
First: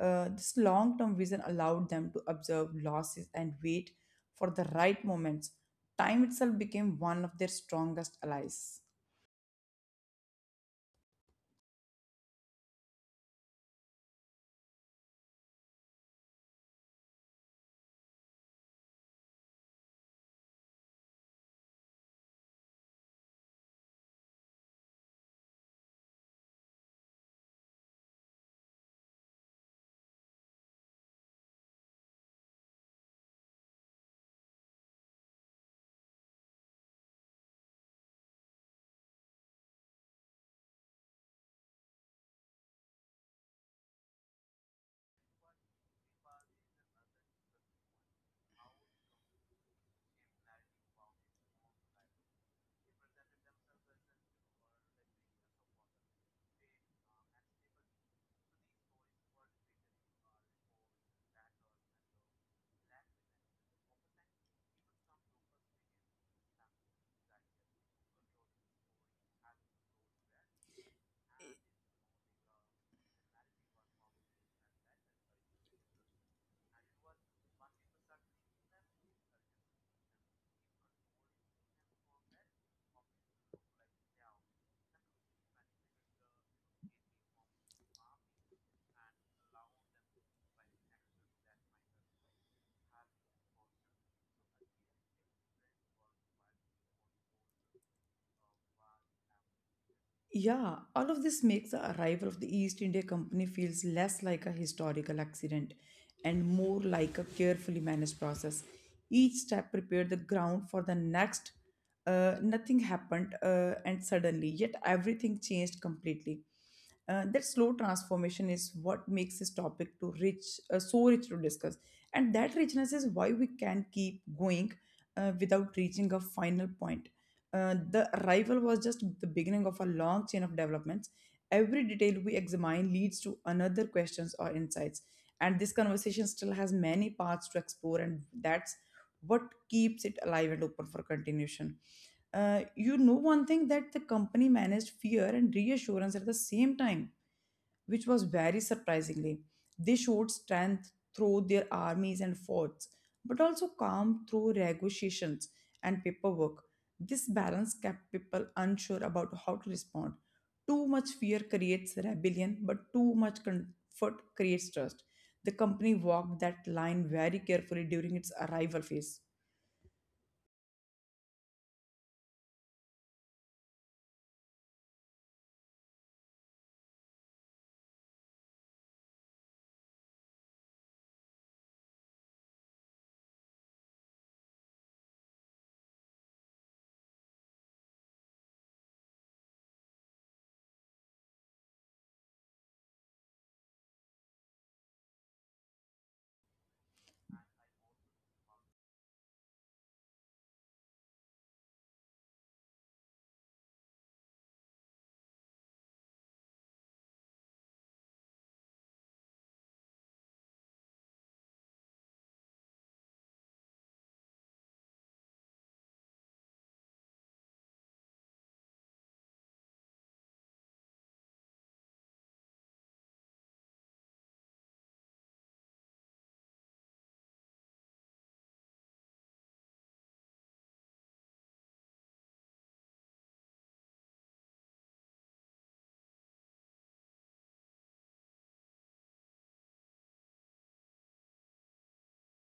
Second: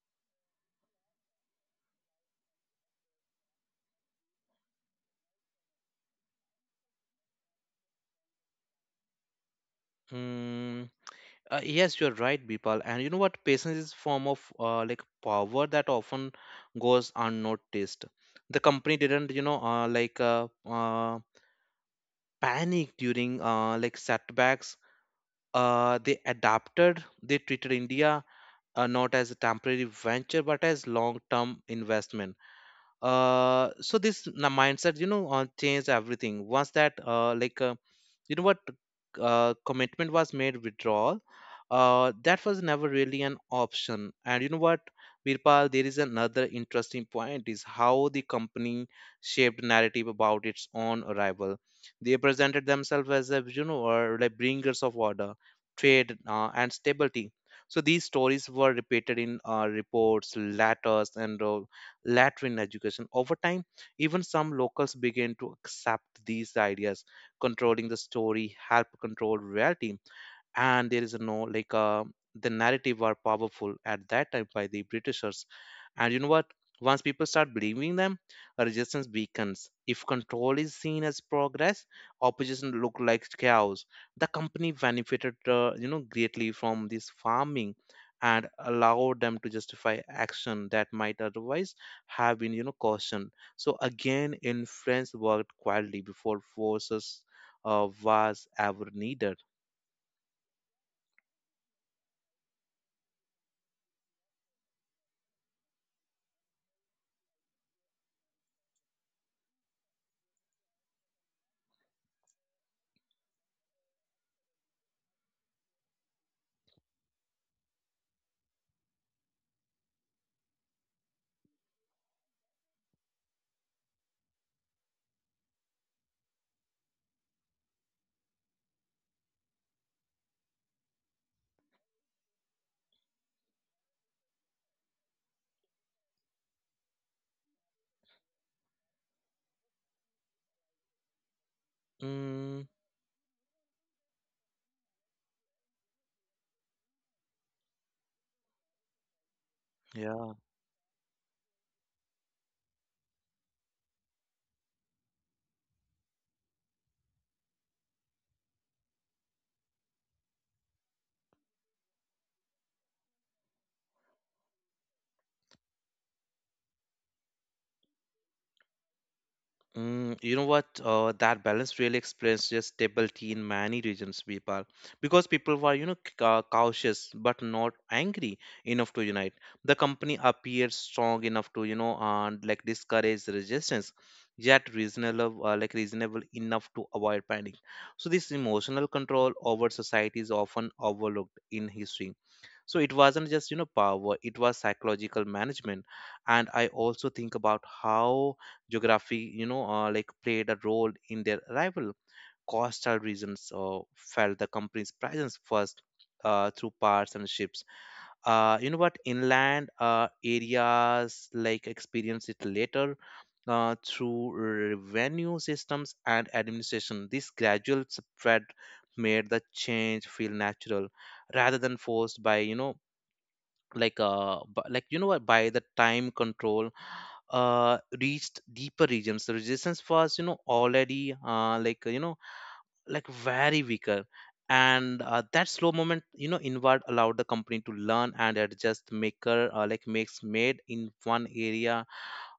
Speaker 2: This long term vision allowed them to observe losses and wait for the right moments. Time itself became one of their strongest allies.
Speaker 1: Hmm. Yes, you're right, Bipal. And you know what? Patience is a form of like power that often goes unnoticed. The company didn't, panic during like setbacks. They adapted. They treated India not as a temporary venture, but as long-term investment. So this mindset, you know, changed everything. Once that, you know what, commitment was made, withdrawal, that was never really an option. And you know what, virpal, there is another interesting point is how the company shaped narrative about its own arrival. They presented themselves as a, or like, bringers of order, trade, and stability. So these stories were repeated in reports, letters, and later in education. Over time, even some locals began to accept these ideas. Controlling the story help control reality. And there is a no the narrative were powerful at that time by the britishers. And you know what, once people start believing them, a resistance weakens. If control is seen as progress, opposition look like chaos. The company benefited greatly from this farming, and allowed them to justify action that might otherwise have been cautioned. So again, influence worked quietly before forces was ever needed.
Speaker 2: Yeah, all of this makes the arrival of the East India Company feels less like a historical accident and more like a carefully managed process. Each step prepared the ground for the next. Nothing happened, and suddenly, yet everything changed completely. That slow transformation is what makes this topic to rich, so rich to discuss, and that richness is why we can keep going without reaching a final point. The arrival was just the beginning of a long chain of developments. Every detail we examine leads to another questions or insights. And this conversation still has many paths to explore, and that's what keeps it alive and open for continuation.
Speaker 1: Mm.
Speaker 2: You know, one thing that the company managed fear and reassurance at the same time which was very surprisingly. They showed
Speaker 1: Yeah.
Speaker 2: strength through their armies and forts, but also calm through negotiations and paperwork. This balance kept people unsure about how to respond. Too much fear creates rebellion, but too much comfort creates trust. The company walked that line very carefully during its arrival phase.
Speaker 1: Mm, you know what? That balance really explains just stability in many regions, people, because people were, cautious but not angry enough to unite. The company appeared strong enough to, you know, and like discourage resistance, yet reasonable, reasonable enough to avoid panic. So this emotional control over society is often overlooked in history. So it wasn't just, you know, power, it was psychological management. And I also think about how Geography, played a role in their arrival. Coastal regions felt the company's presence first through parts and ships. You know what? Inland areas like experienced it later through revenue systems and administration. This gradual spread made the change feel natural rather than forced by you know what, by the time control reached deeper regions, the resistance was already very weaker. And that slow moment, you know, inward allowed the company to learn and adjust. Maker like makes made in one area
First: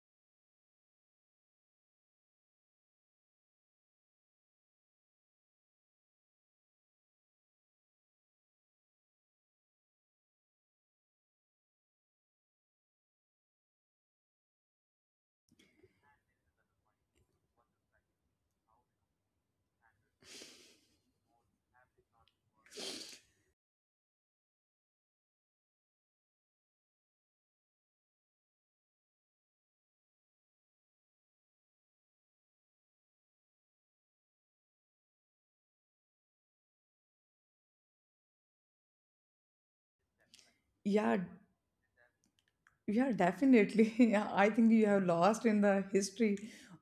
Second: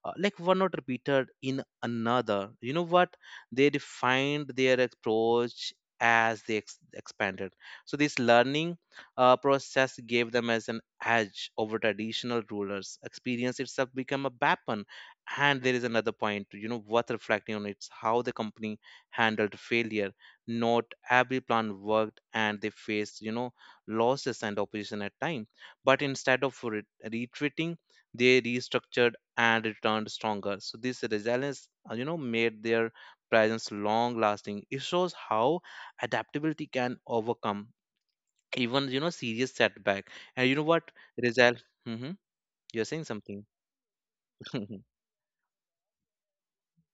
Speaker 1: one not repeated in another, you know what, they defined their approach as expanded. So this learning process gave them as an edge over traditional rulers. Experience itself became a weapon. And there is another point, you know, worth reflecting on. It's how the company handled failure. Not every plan worked, and they faced, you know, losses and opposition at time. But instead of retreating, they restructured and returned stronger. So this resilience, you know, made their presence long lasting. It shows how adaptability can overcome even, you know, serious setback. And you know what,
Speaker 2: Yeah,
Speaker 1: Rizal, hmm, you're saying
Speaker 2: yeah,
Speaker 1: something.
Speaker 2: definitely. Yeah, I think you have lost in the history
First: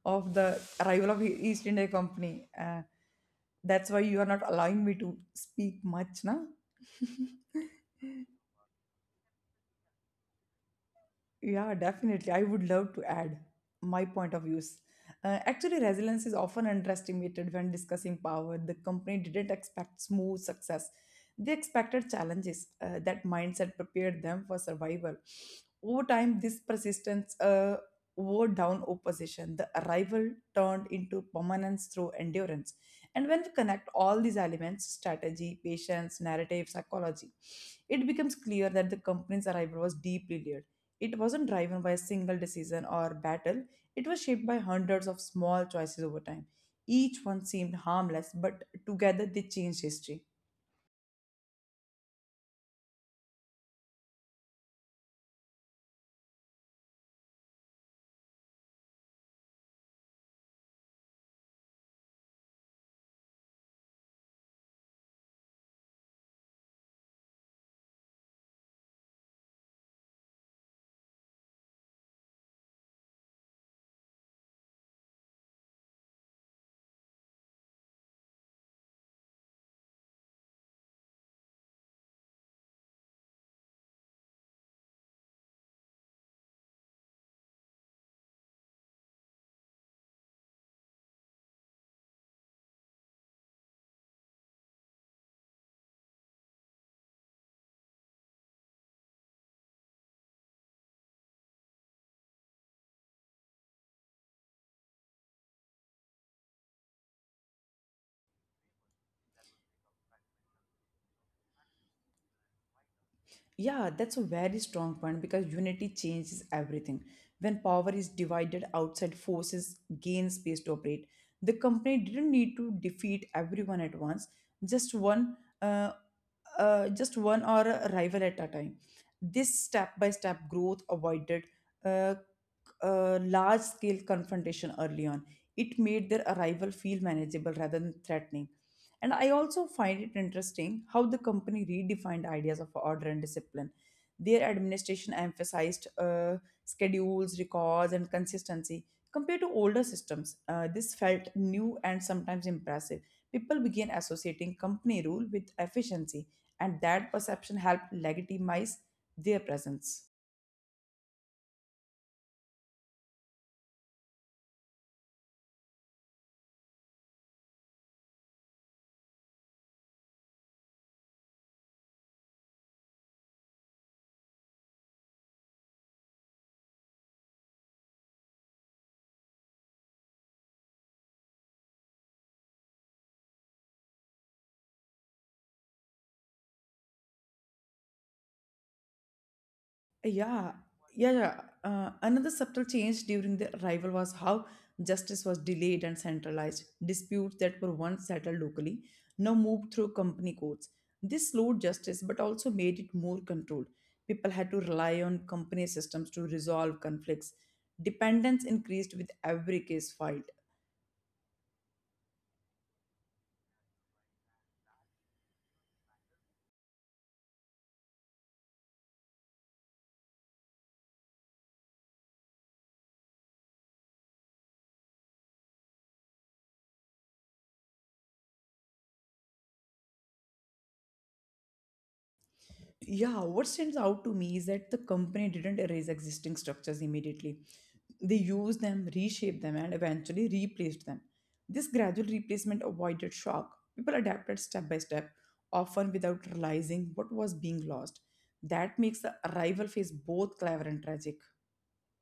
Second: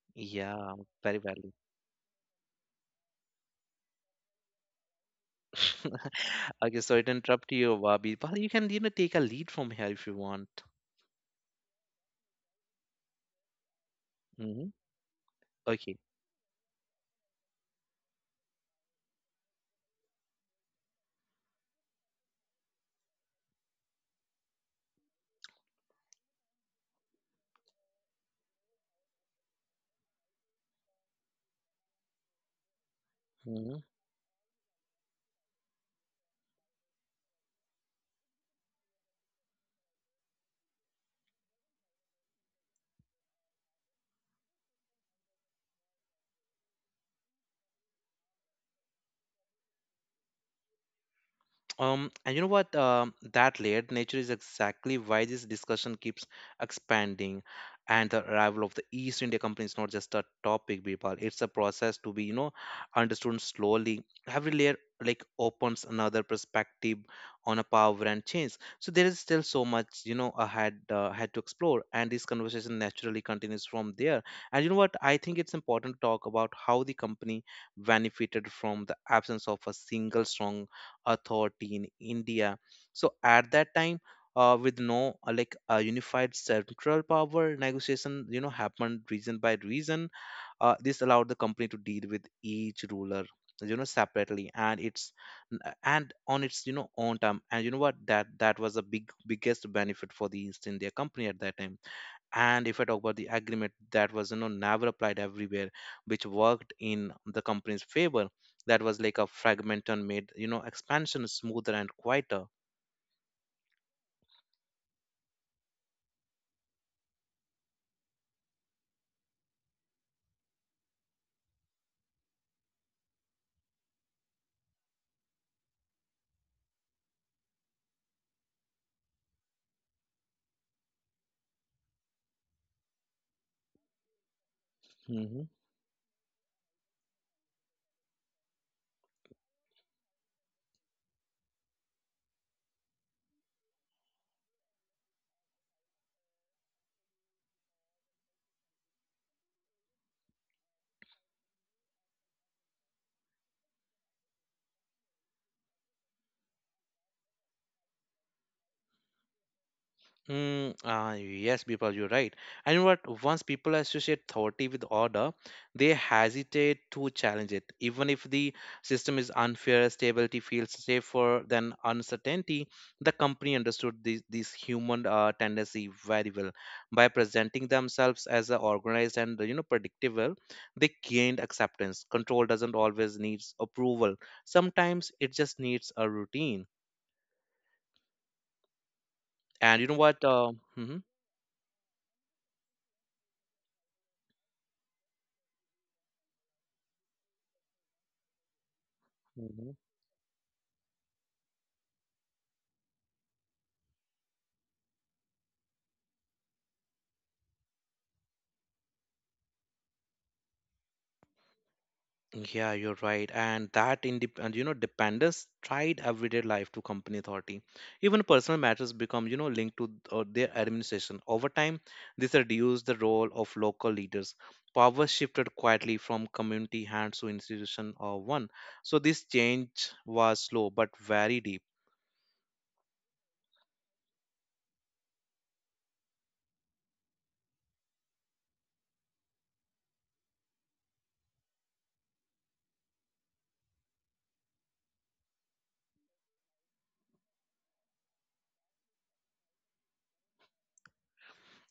Speaker 2: of the
Speaker 1: Yeah,
Speaker 2: arrival
Speaker 1: very
Speaker 2: of
Speaker 1: valid.
Speaker 2: East India Company. That's why you are not allowing me to speak much, na?
Speaker 1: Okay, so to interrupt you, Wabi. But you can, you know, take a lead from here if you want.
Speaker 2: Yeah, definitely. I would love to add my point of
Speaker 1: Hmm.
Speaker 2: views. Actually,
Speaker 1: Okay.
Speaker 2: resilience is often underestimated when discussing power. The company didn't expect smooth success, they expected challenges. That mindset prepared them for survival. Over time, this persistence wore down opposition. The arrival turned into permanence through endurance. And when we
Speaker 1: Mm-hmm.
Speaker 2: connect all these elements strategy, patience, narrative, psychology it becomes clear that the company's arrival was deeply layered it wasn't driven by a single decision or battle, it was shaped by hundreds of small choices over time. Each one seemed harmless, but together they changed history.
Speaker 1: And you know what? That layered nature is exactly why this discussion keeps expanding. And the arrival of the East India Company is not just a topic, people. It's a process to be, you know, understood slowly. Every layer like opens another perspective on a power and change. So there is still so much, you know, ahead had to explore. And this conversation naturally continues from there. And you know what? I think it's important to talk about how the company benefited from the absence of a single strong authority in India. So at that time, with no unified central power, negotiation, you know, happened region by region. This allowed the company to deal with each ruler, you know, separately and it's and on its, you know, own time. And you know what, that was a big biggest benefit for the east india company at that time. And if I talk about the agreement that was, you know, never applied everywhere, which worked in the company's favor, that was like a fragment and made, you know, expansion smoother and quieter.
Speaker 2: Yeah, that's a very strong point because unity changes everything. When power is divided, outside forces gain space to operate. The company didn't need to defeat everyone at once, just one uh, just one or a rival at a time. This step by step growth avoided uh, large scale confrontation early on.
Speaker 1: Mhm.
Speaker 2: It made their arrival feel manageable rather than threatening. And I also find it interesting how the company redefined ideas of order and discipline. Their administration emphasized schedules, records, and consistency compared to older systems. This felt new and sometimes impressive. People began associating company rule with efficiency, and that perception helped legitimize their presence.
Speaker 1: Mm, yes, people, you're right. And you know what, once people associate authority with order, they hesitate to challenge it. Even if the system is unfair, stability feels safer than uncertainty. The company understood this human tendency very well. By presenting themselves as organized and, you know, predictable, they gained acceptance. Control doesn't always needs approval. Sometimes it just needs a routine. And you know what?
Speaker 2: Yeah, yeah, yeah. Another subtle change during the arrival was how justice was delayed and centralized. Disputes that were once settled locally now moved through
Speaker 1: Mhm.
Speaker 2: company courts. This slowed justice but also made it more controlled. People had to rely on company systems to resolve conflicts. Dependence increased with every case filed.
Speaker 1: Yeah, you're right. And that and, you know, dependence tried everyday life to company authority. Even personal matters become, you know, linked to their administration. Over time, this reduced the role of local leaders. Power shifted quietly from community hands to institution or one. So this change was slow but very deep.
Speaker 2: Yeah, what stands out to me is that the company didn't erase existing structures immediately. They used them, reshaped them, and eventually replaced them. This gradual replacement avoided shock. People adapted step by step, often without realizing what was being lost. That makes the arrival phase both clever and tragic.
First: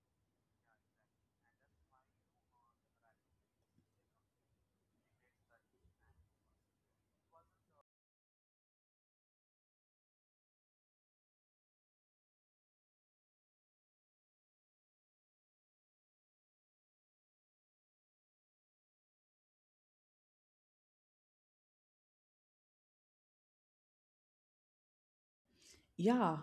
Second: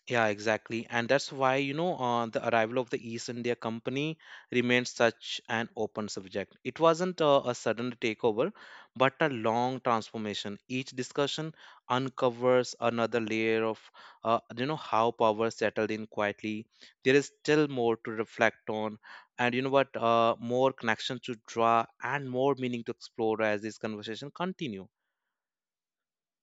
Speaker 1: Yeah, exactly. And that's why, the arrival of the East India Company remained such an open subject. It wasn't a sudden takeover, but a long transformation. Each discussion uncovers another layer of, you know, how power settled in quietly. There is still more to reflect on, and you know what, more connections to draw and more meaning to explore as this conversation continue.
Speaker 2: Yeah,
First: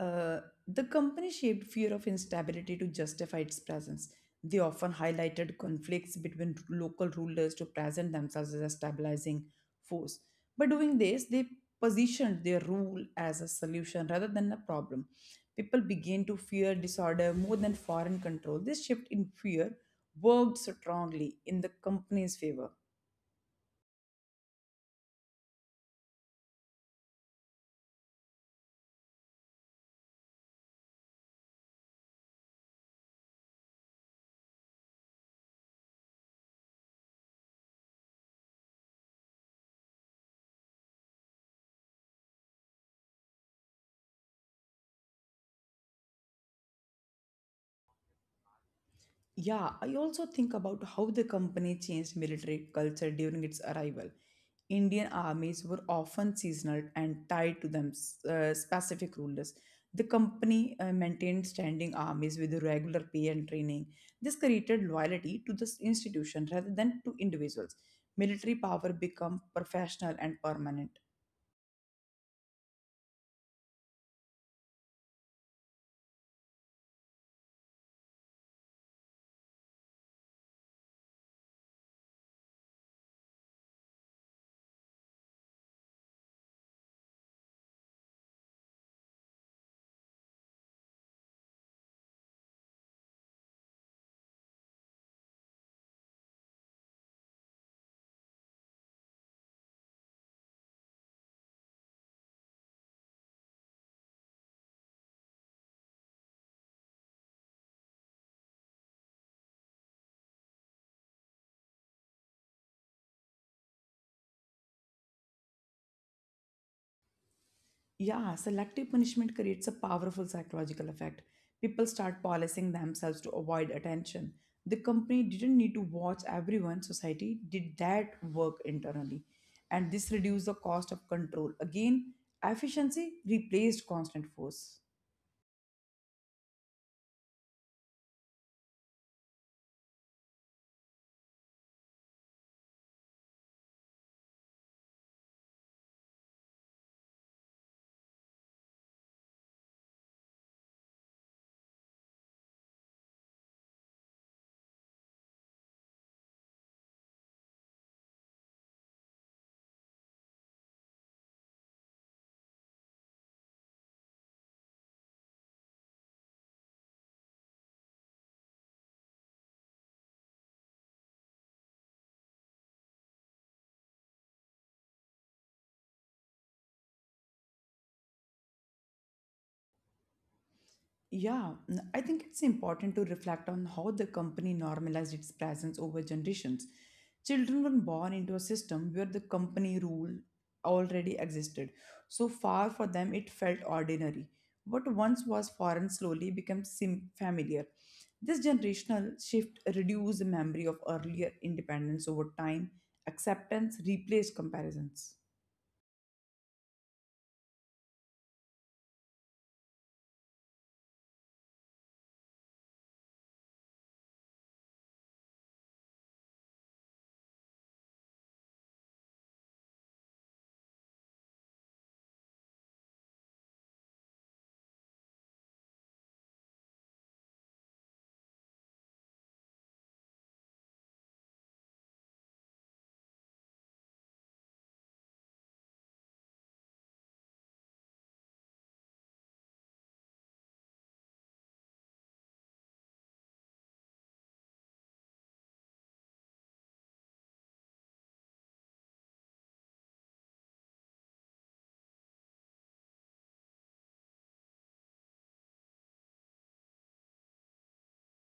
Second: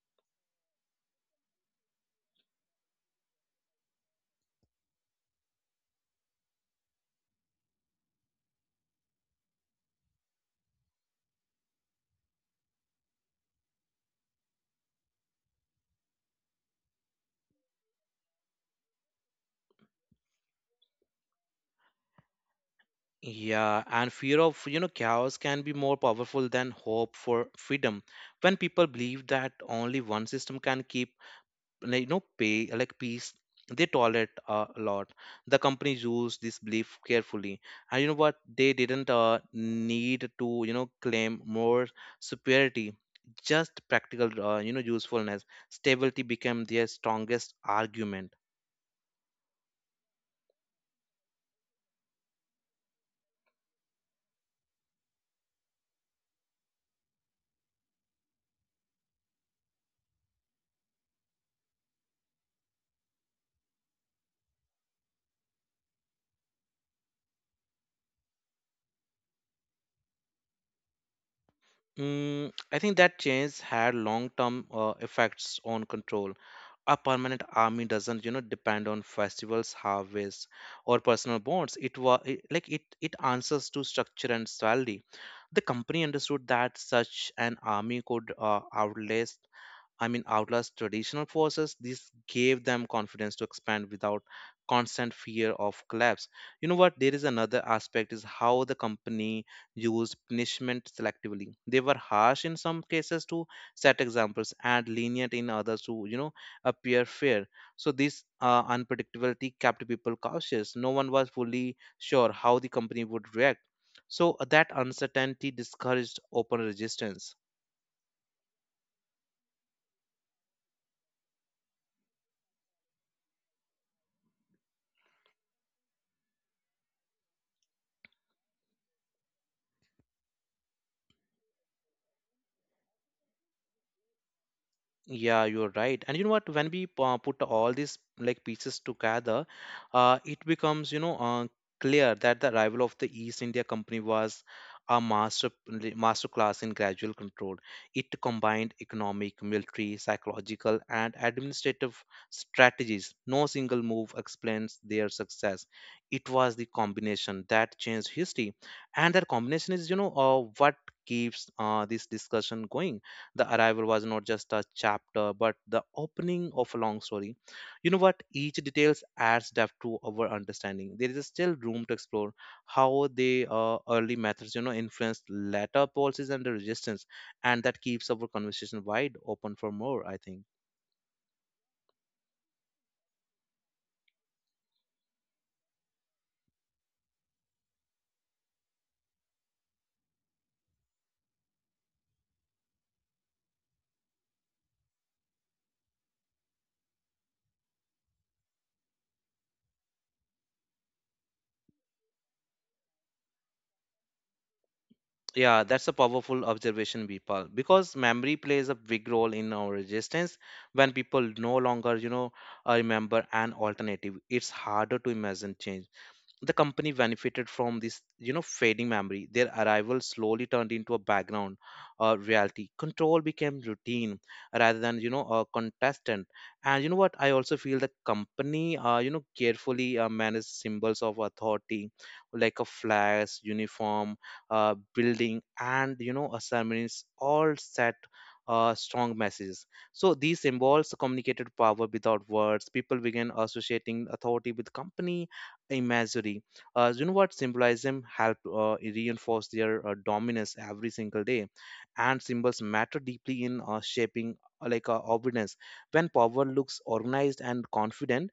Speaker 2: uh, the company shaped fear of instability to justify its presence. They often highlighted conflicts between local rulers to present themselves as a stabilizing force. By doing this, they positioned their rule as a solution rather than a problem. People began to fear disorder more than foreign control. This shift in fear worked strongly in the company's favor.
Speaker 1: Yeah, and fear of, chaos can be more powerful than hope for freedom. When people believe that only one system can keep, pay like peace, they tolerate a lot. The companies use this belief carefully, and you know what? They didn't need to, claim more superiority. Just practical, usefulness. Stability became their strongest argument.
Speaker 2: Yeah, I also think about how the company changed military culture during its arrival. Indian armies were often seasonal and tied to them specific rulers. The company maintained standing armies with regular pay and training. This created loyalty to this institution rather than to individuals. Military power became professional and permanent.
Speaker 1: Mm, I think that change had long-term effects on control. A permanent army doesn't depend on festivals, harvests, or personal bonds. It was like it it answers to structure and salary. The company understood that such an army could outlast traditional forces. This gave them confidence to expand without constant fear of collapse. You know what? There is another aspect is how the company used punishment selectively. They were harsh in some cases to set examples and lenient in others to, appear fair. So this unpredictability kept people cautious. No one was fully sure how the company would react. So that uncertainty discouraged open resistance.
Speaker 2: Yeah, selective punishment creates a powerful psychological effect. People start policing themselves to avoid attention. The company didn't need to watch everyone, society did that work internally. And this reduced the cost of control. Again, efficiency replaced constant force.
Speaker 1: Yeah, you're right. And you know what? When we put all these like pieces together, it becomes, clear that the arrival of the East India Company was a master class in gradual control. It combined economic, military, psychological, and administrative strategies. No single move explains their success. It was the combination that changed history, and that combination is, what keeps this discussion going. The arrival was not just a chapter, but the opening of a long story. You know what? Each details adds depth to our understanding. There is still room to explore how the early methods, influenced later policies and the resistance, and that keeps our conversation wide open for more. I think.
Speaker 2: Yeah, I think it's important to reflect on how the company normalized its presence over generations. Children were born into a system where the company rule already existed. So far for them, it felt ordinary. What once was foreign slowly became familiar. This generational shift reduced the memory of earlier independence over time. Acceptance replaced comparisons.
Speaker 1: Yeah, that's a powerful observation, Bipal, because memory plays a big role in our resistance. When people no longer, remember an alternative, it's harder to imagine change. The company benefited from this fading memory. Their arrival slowly turned into a background reality. Control became routine rather than a contestant. And you know what? I also feel the company carefully managed symbols of authority like a flag, uniform, building, and a ceremonies all set strong messages. So these symbols communicated power without words. People began associating authority with company imagery. You know what, symbolism help reinforce their dominance every single day, and symbols matter deeply in shaping obedience. When power looks organized and confident,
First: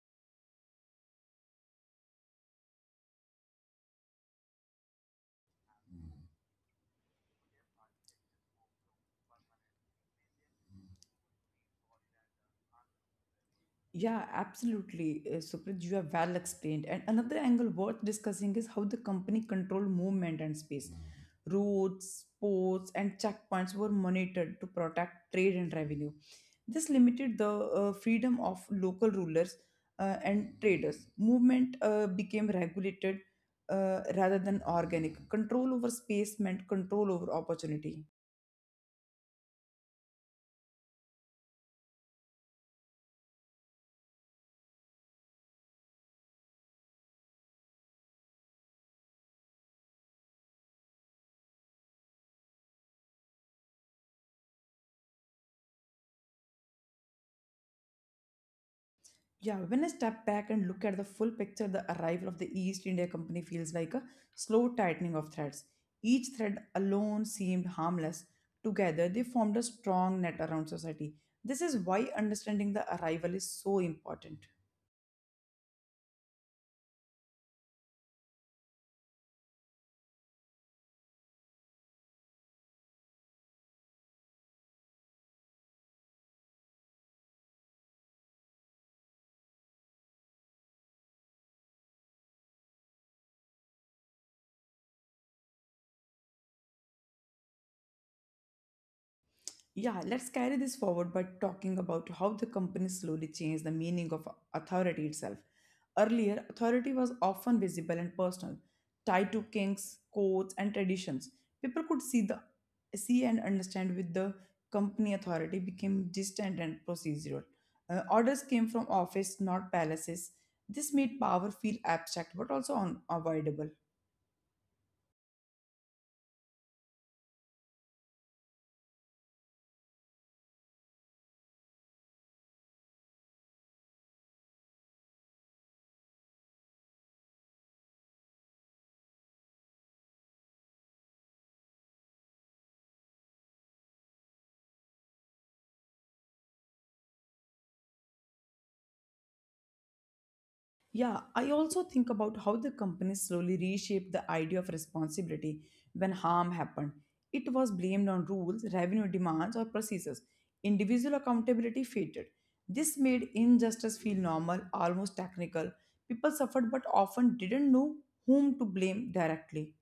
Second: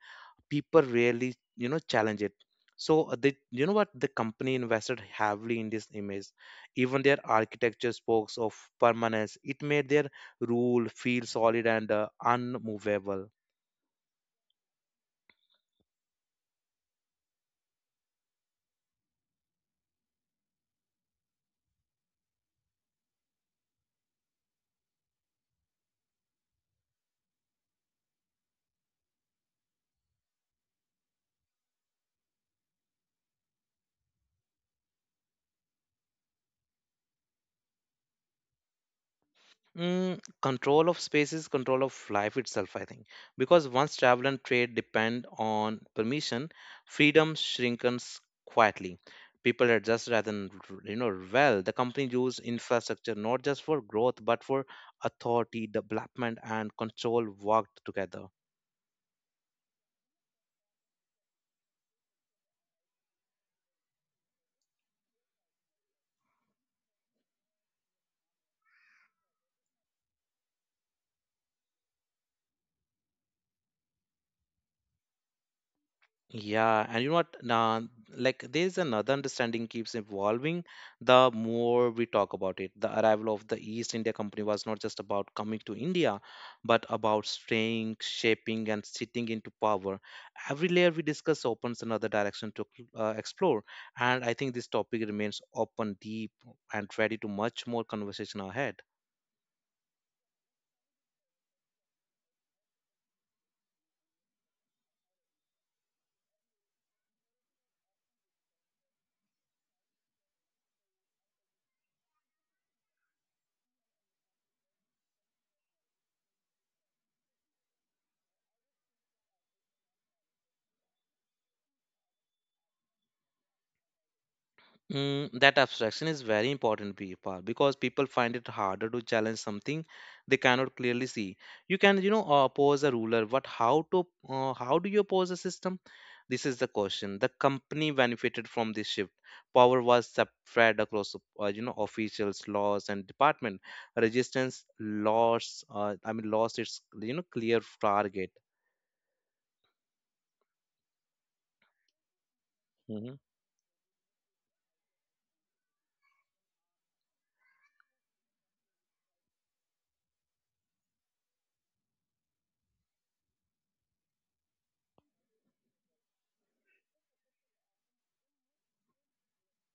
Speaker 1: people rarely challenge it. So you know what, the company invested heavily in this image. Even their architecture spoke of permanence. It made their rule feel solid and unmovable.
Speaker 2: Yeah, absolutely, Sucrit, you have well explained. And another angle worth discussing is how the company control movement and space. Roads, ports, and checkpoints were monitored to protect trade and revenue. This limited the freedom of local rulers and traders. Movement became regulated rather than organic. Control over space meant control over opportunity.
Speaker 1: Mm, control of space is control of life itself, I think. Because once travel and trade depend on permission, freedom shrinks quietly. People adjust rather than, well, the company use infrastructure not just for growth, but for authority, development, and control worked together.
Speaker 2: Yeah, when I step back and look at the full picture, the arrival of the East India Company feels like a slow tightening of threads. Each thread alone seemed harmless. Together, they formed a strong net around society. This is why understanding the arrival is so important.
Speaker 1: Yeah, and you know what? Nah, like there's another understanding keeps evolving the more we talk about it. The arrival of the East India Company was not just about coming to India, but about staying, shaping, and sitting into power. Every layer we discuss opens another direction to explore, and I think this topic remains open, deep, and ready to much more conversation ahead.
Speaker 2: Yeah, let's carry this forward by talking about how the company slowly changed the meaning of authority itself. Earlier, authority was often visible and personal, tied to kings, courts, and traditions. People could see the see and understand with the company authority became distant and procedural. Orders came from office, not palaces. This made power feel abstract but also unavoidable.
Speaker 1: Mm, that abstraction is very important people, because people find it harder to challenge something they cannot clearly see. You can, oppose a ruler, but how do you oppose a system? This is the question. The company benefited from this shift. Power was spread across, officials, laws, and department. Resistance lost its, clear target.
Speaker 2: Yeah, I also think about how the company
Speaker 1: Mm-hmm.
Speaker 2: slowly reshaped the idea of responsibility when harm happened. It was blamed on rules, revenue demands, or processes. Individual accountability faded. This made injustice feel normal, almost technical. People suffered but often didn't know whom to blame directly.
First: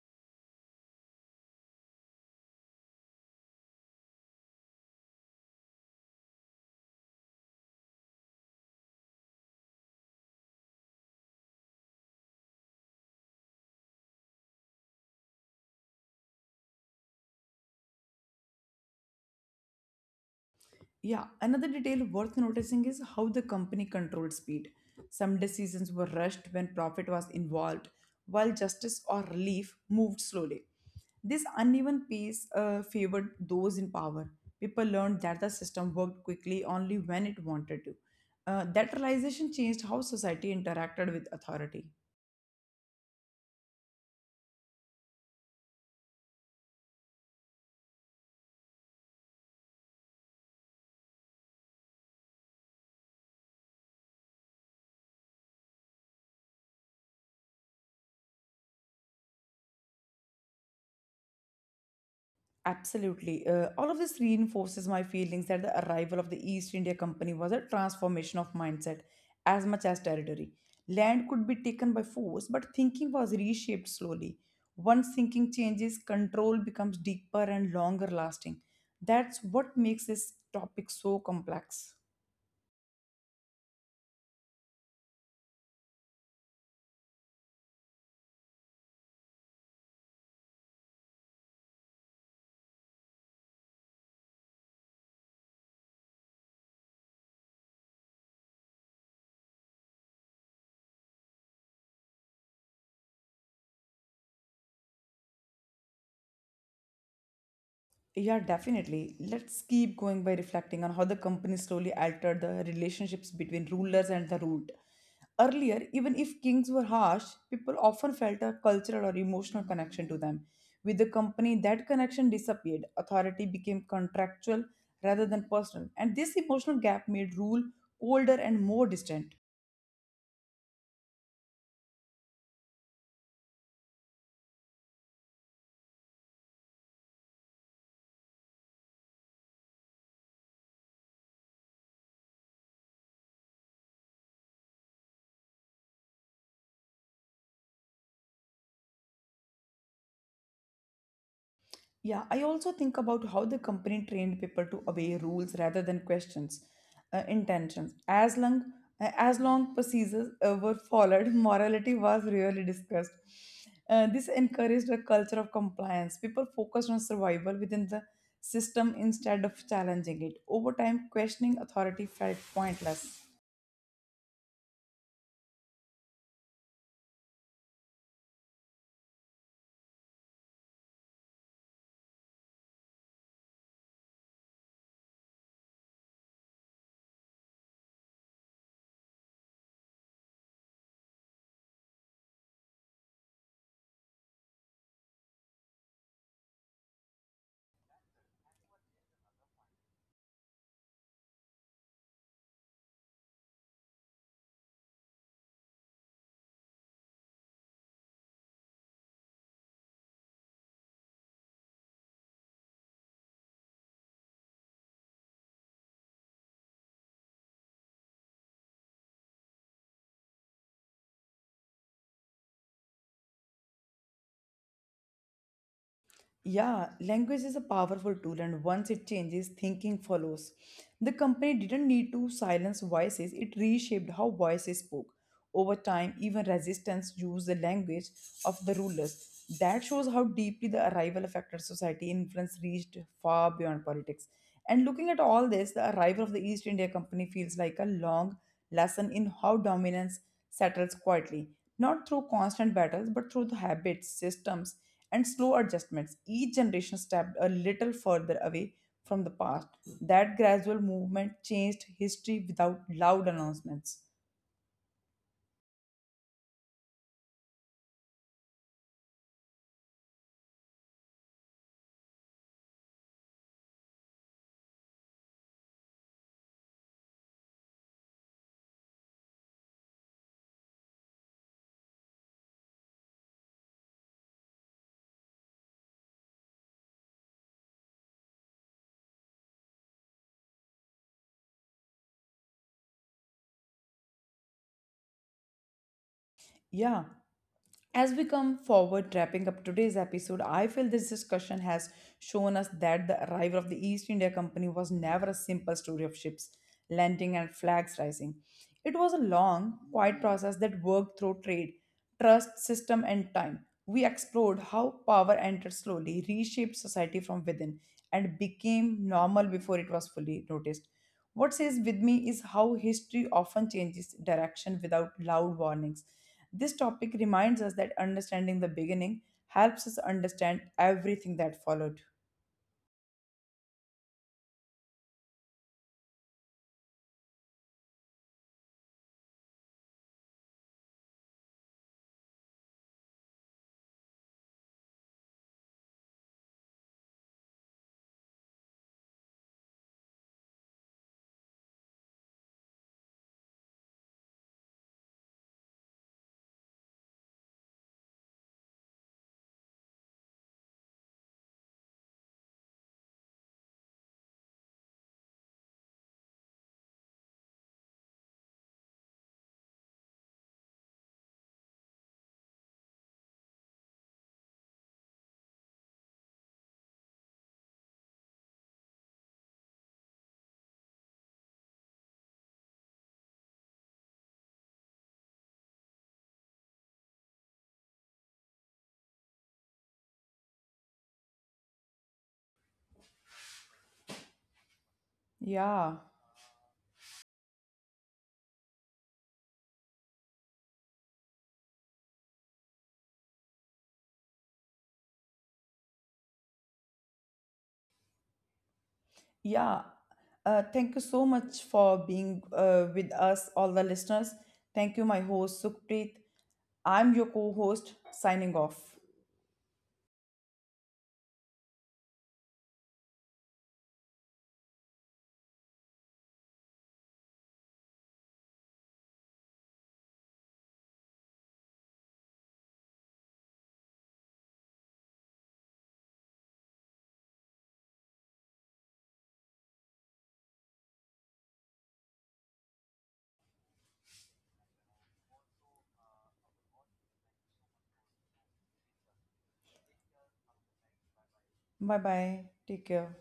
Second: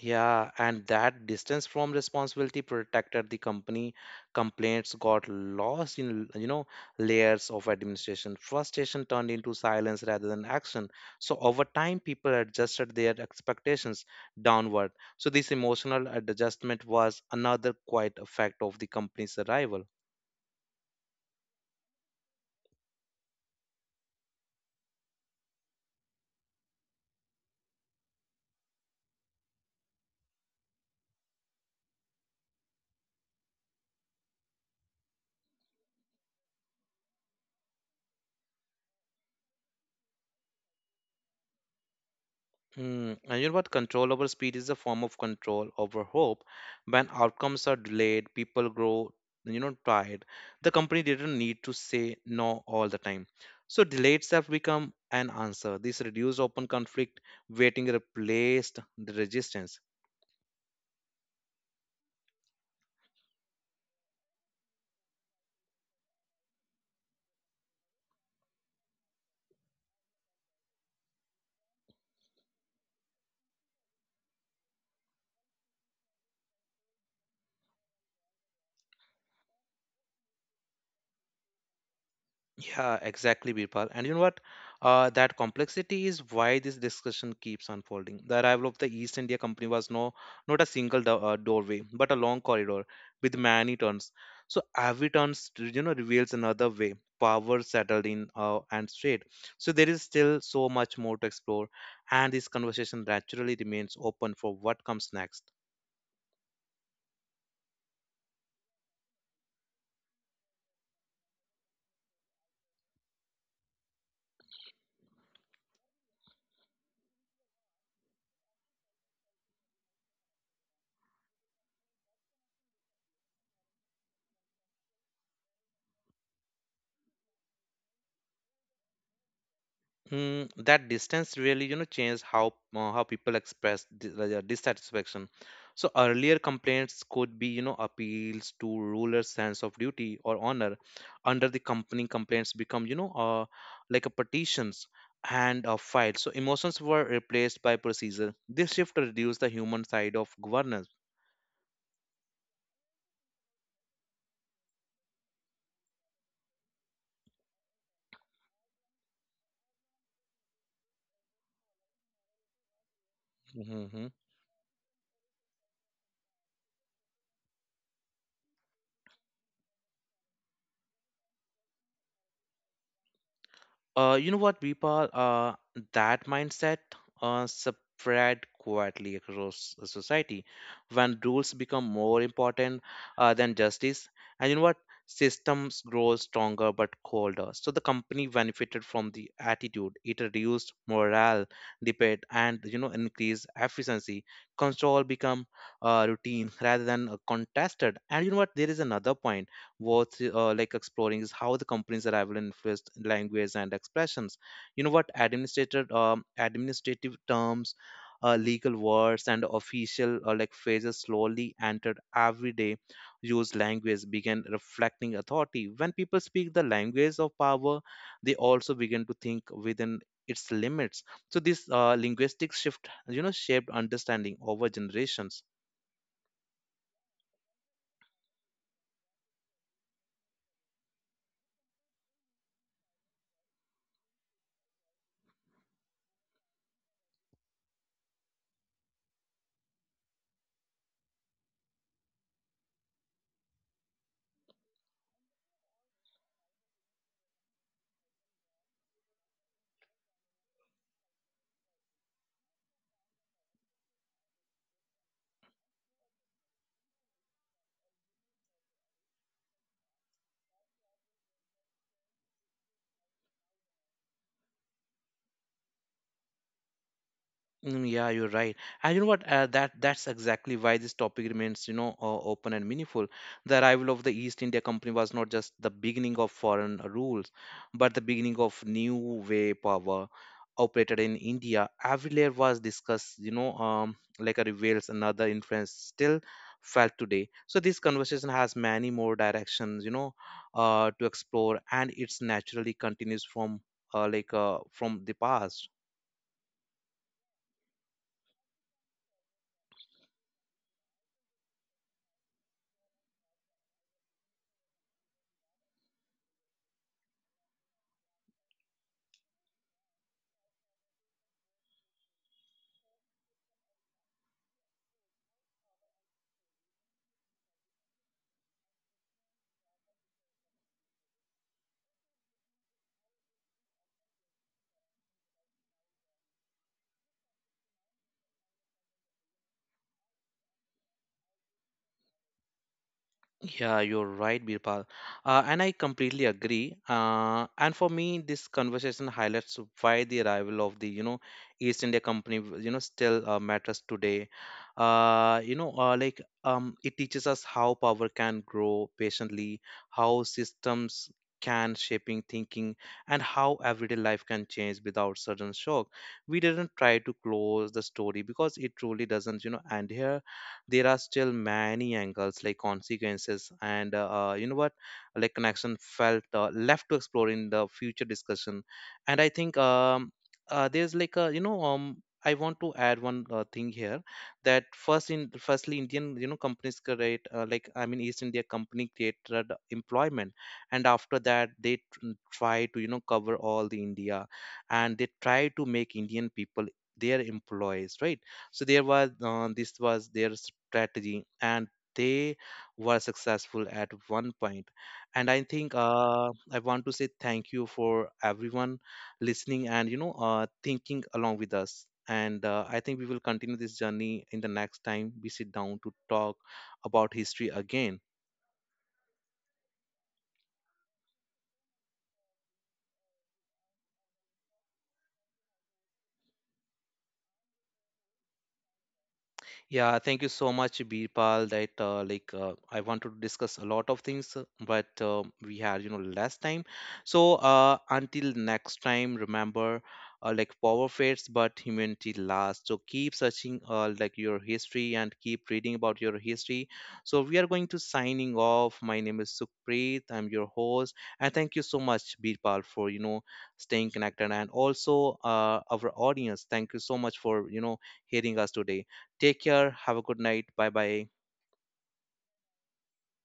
Speaker 1: Yeah, and that distance from responsibility protected the company. Complaints got lost in, layers of administration. Frustration turned into silence rather than action. So over time, people adjusted their expectations downward. So this emotional adjustment was another quite effect of the company's arrival.
Speaker 2: Yeah, another detail worth noticing is how the company controlled speed. Some decisions were rushed when profit was involved, while justice or relief moved slowly. This uneven pace favored those in power. People learned that the system worked quickly only when it wanted to. That realization changed how society interacted with authority.
Speaker 1: Mm, and you know what? Control over speed is a form of control over hope. When outcomes are delayed, people grow, tired. The company didn't need to say no all the time. So delays have become an answer. This reduced open conflict, waiting replaced the resistance.
Speaker 2: Absolutely. All of this reinforces my feelings that the arrival of the East India Company was a transformation of mindset as much as territory. Land could be taken by force, but thinking was reshaped slowly. Once thinking changes, control becomes deeper and longer lasting. That's what makes this topic so complex.
Speaker 1: Yeah, exactly, Birpal. And you know what? That complexity is why this discussion keeps unfolding. The arrival of the East India Company was no, not a single doorway, but a long corridor with many turns. So every turn, reveals another way. Power settled in and straight. So there is still so much more to explore, and this conversation naturally remains open for what comes next.
Speaker 2: Yeah, definitely. Let's keep going by reflecting on how the company slowly altered the relationships between rulers and the ruled. Earlier, even if kings were harsh, people often felt a cultural or emotional connection to them. With the company, that connection disappeared. Authority became contractual rather than personal, and this emotional gap made rule colder and more distant.
Speaker 1: Mm, that distance really, changed how people express like, their dissatisfaction. So earlier complaints could be, appeals to ruler's sense of duty or honor. Under the company, complaints become, like a petitions and a file. So emotions were replaced by procedure. This shift reduced the human side of governance.
Speaker 2: Yeah, I also think about how the company trained people to obey rules rather than questions, intentions. As long procedures were followed, morality was rarely discussed.
Speaker 1: Mhm.
Speaker 2: This encouraged a culture of compliance. People focused on survival within the system instead of challenging it. Over time, questioning authority felt pointless.
Speaker 1: You know what, Deepa? That mindset spread quietly across the society when rules become more important than justice. And you know what? Systems grow stronger but colder. So the company benefited from the attitude. It reduced morale, debate, and increased efficiency. Control become routine rather than contested. And you know what? There is another point worth exploring is how the company's arrival influenced language and expressions. You know what, administrative administrative terms, legal words, and official phrases slowly entered everyday used language, began reflecting authority. When people speak the language of power, they also begin to think within its limits. So this linguistic shift, shaped understanding over generations.
Speaker 2: Yeah, language is a powerful tool, and once it changes, thinking follows. The company didn't need to silence voices, it reshaped how voices spoke. Over time, even resistance used the language of the rulers. That shows how deeply the arrival affected society. Influence reached far beyond politics. And looking at all this, the arrival of the East India Company feels like a long lesson in how dominance settles quietly not through constant battles but through the habits systems and slow adjustments each generation stepped a little further away from the past that gradual movement changed history without loud announcements
Speaker 1: Mm, yeah, you're right. And you know what? That's exactly why this topic remains, open and meaningful. The arrival of the East India Company was not just the beginning of foreign rules, but the beginning of new way power operated in India. Every layer was discussed, like a reveals another influence still felt today. So this conversation has many more directions, to explore, and it's naturally continues from, from the past.
Speaker 2: yeah As we come forward, wrapping up today's episode, I feel this discussion has shown us that the arrival of the East India Company was never a simple story of ships landing and flags rising. It was a long, quiet process that worked through trade, trust, system, and time. We explored how power entered slowly, reshaped society from within, and became normal before it was fully noticed. What stays with me is how history often changes direction without loud warnings. This topic reminds us that understanding the beginning helps us understand everything that followed.
Speaker 1: Yeah, you're right, Birpal. And I completely agree. And for me, this conversation highlights why the arrival of the, East India Company, still matters today. It teaches us how power can grow patiently, how systems can shaping thinking, and how everyday life can change without sudden shock. We didn't try to close the story because it truly doesn't, end here. There are still many angles like consequences and you know what like connection felt left to explore in the future discussion. And I think there's like a you know I want to add one thing here that firstly Indian companies create East India company created employment, and after that they try to cover all the India, and they try to make Indian people their employees, right? So there was this was their strategy, and they were successful at one point. And I think
Speaker 2: Yeah,
Speaker 1: I want to say thank you for everyone listening and thinking along with us, and I think we will continue this journey in the next time we sit down to talk about history again.
Speaker 2: yeah. Thank you so much for being with us, all the listeners. Thank you, my host, Sukhpreet. I'm your co host, signing off.
Speaker 1: Yeah, thank you so much, Birpal. That like I wanted to discuss a lot of things, but we had less time. So until next time, remember, power fades, but humanity lasts. So keep searching your history and keep reading about your history. So we are going to signing off. My name is Sukhpreet. I'm your host, and thank you so much, Birpal, for staying connected, and also our audience. Thank you so much for hearing us today. Take care. Have a good night. Bye bye.
Speaker 2: Bye bye. Take care.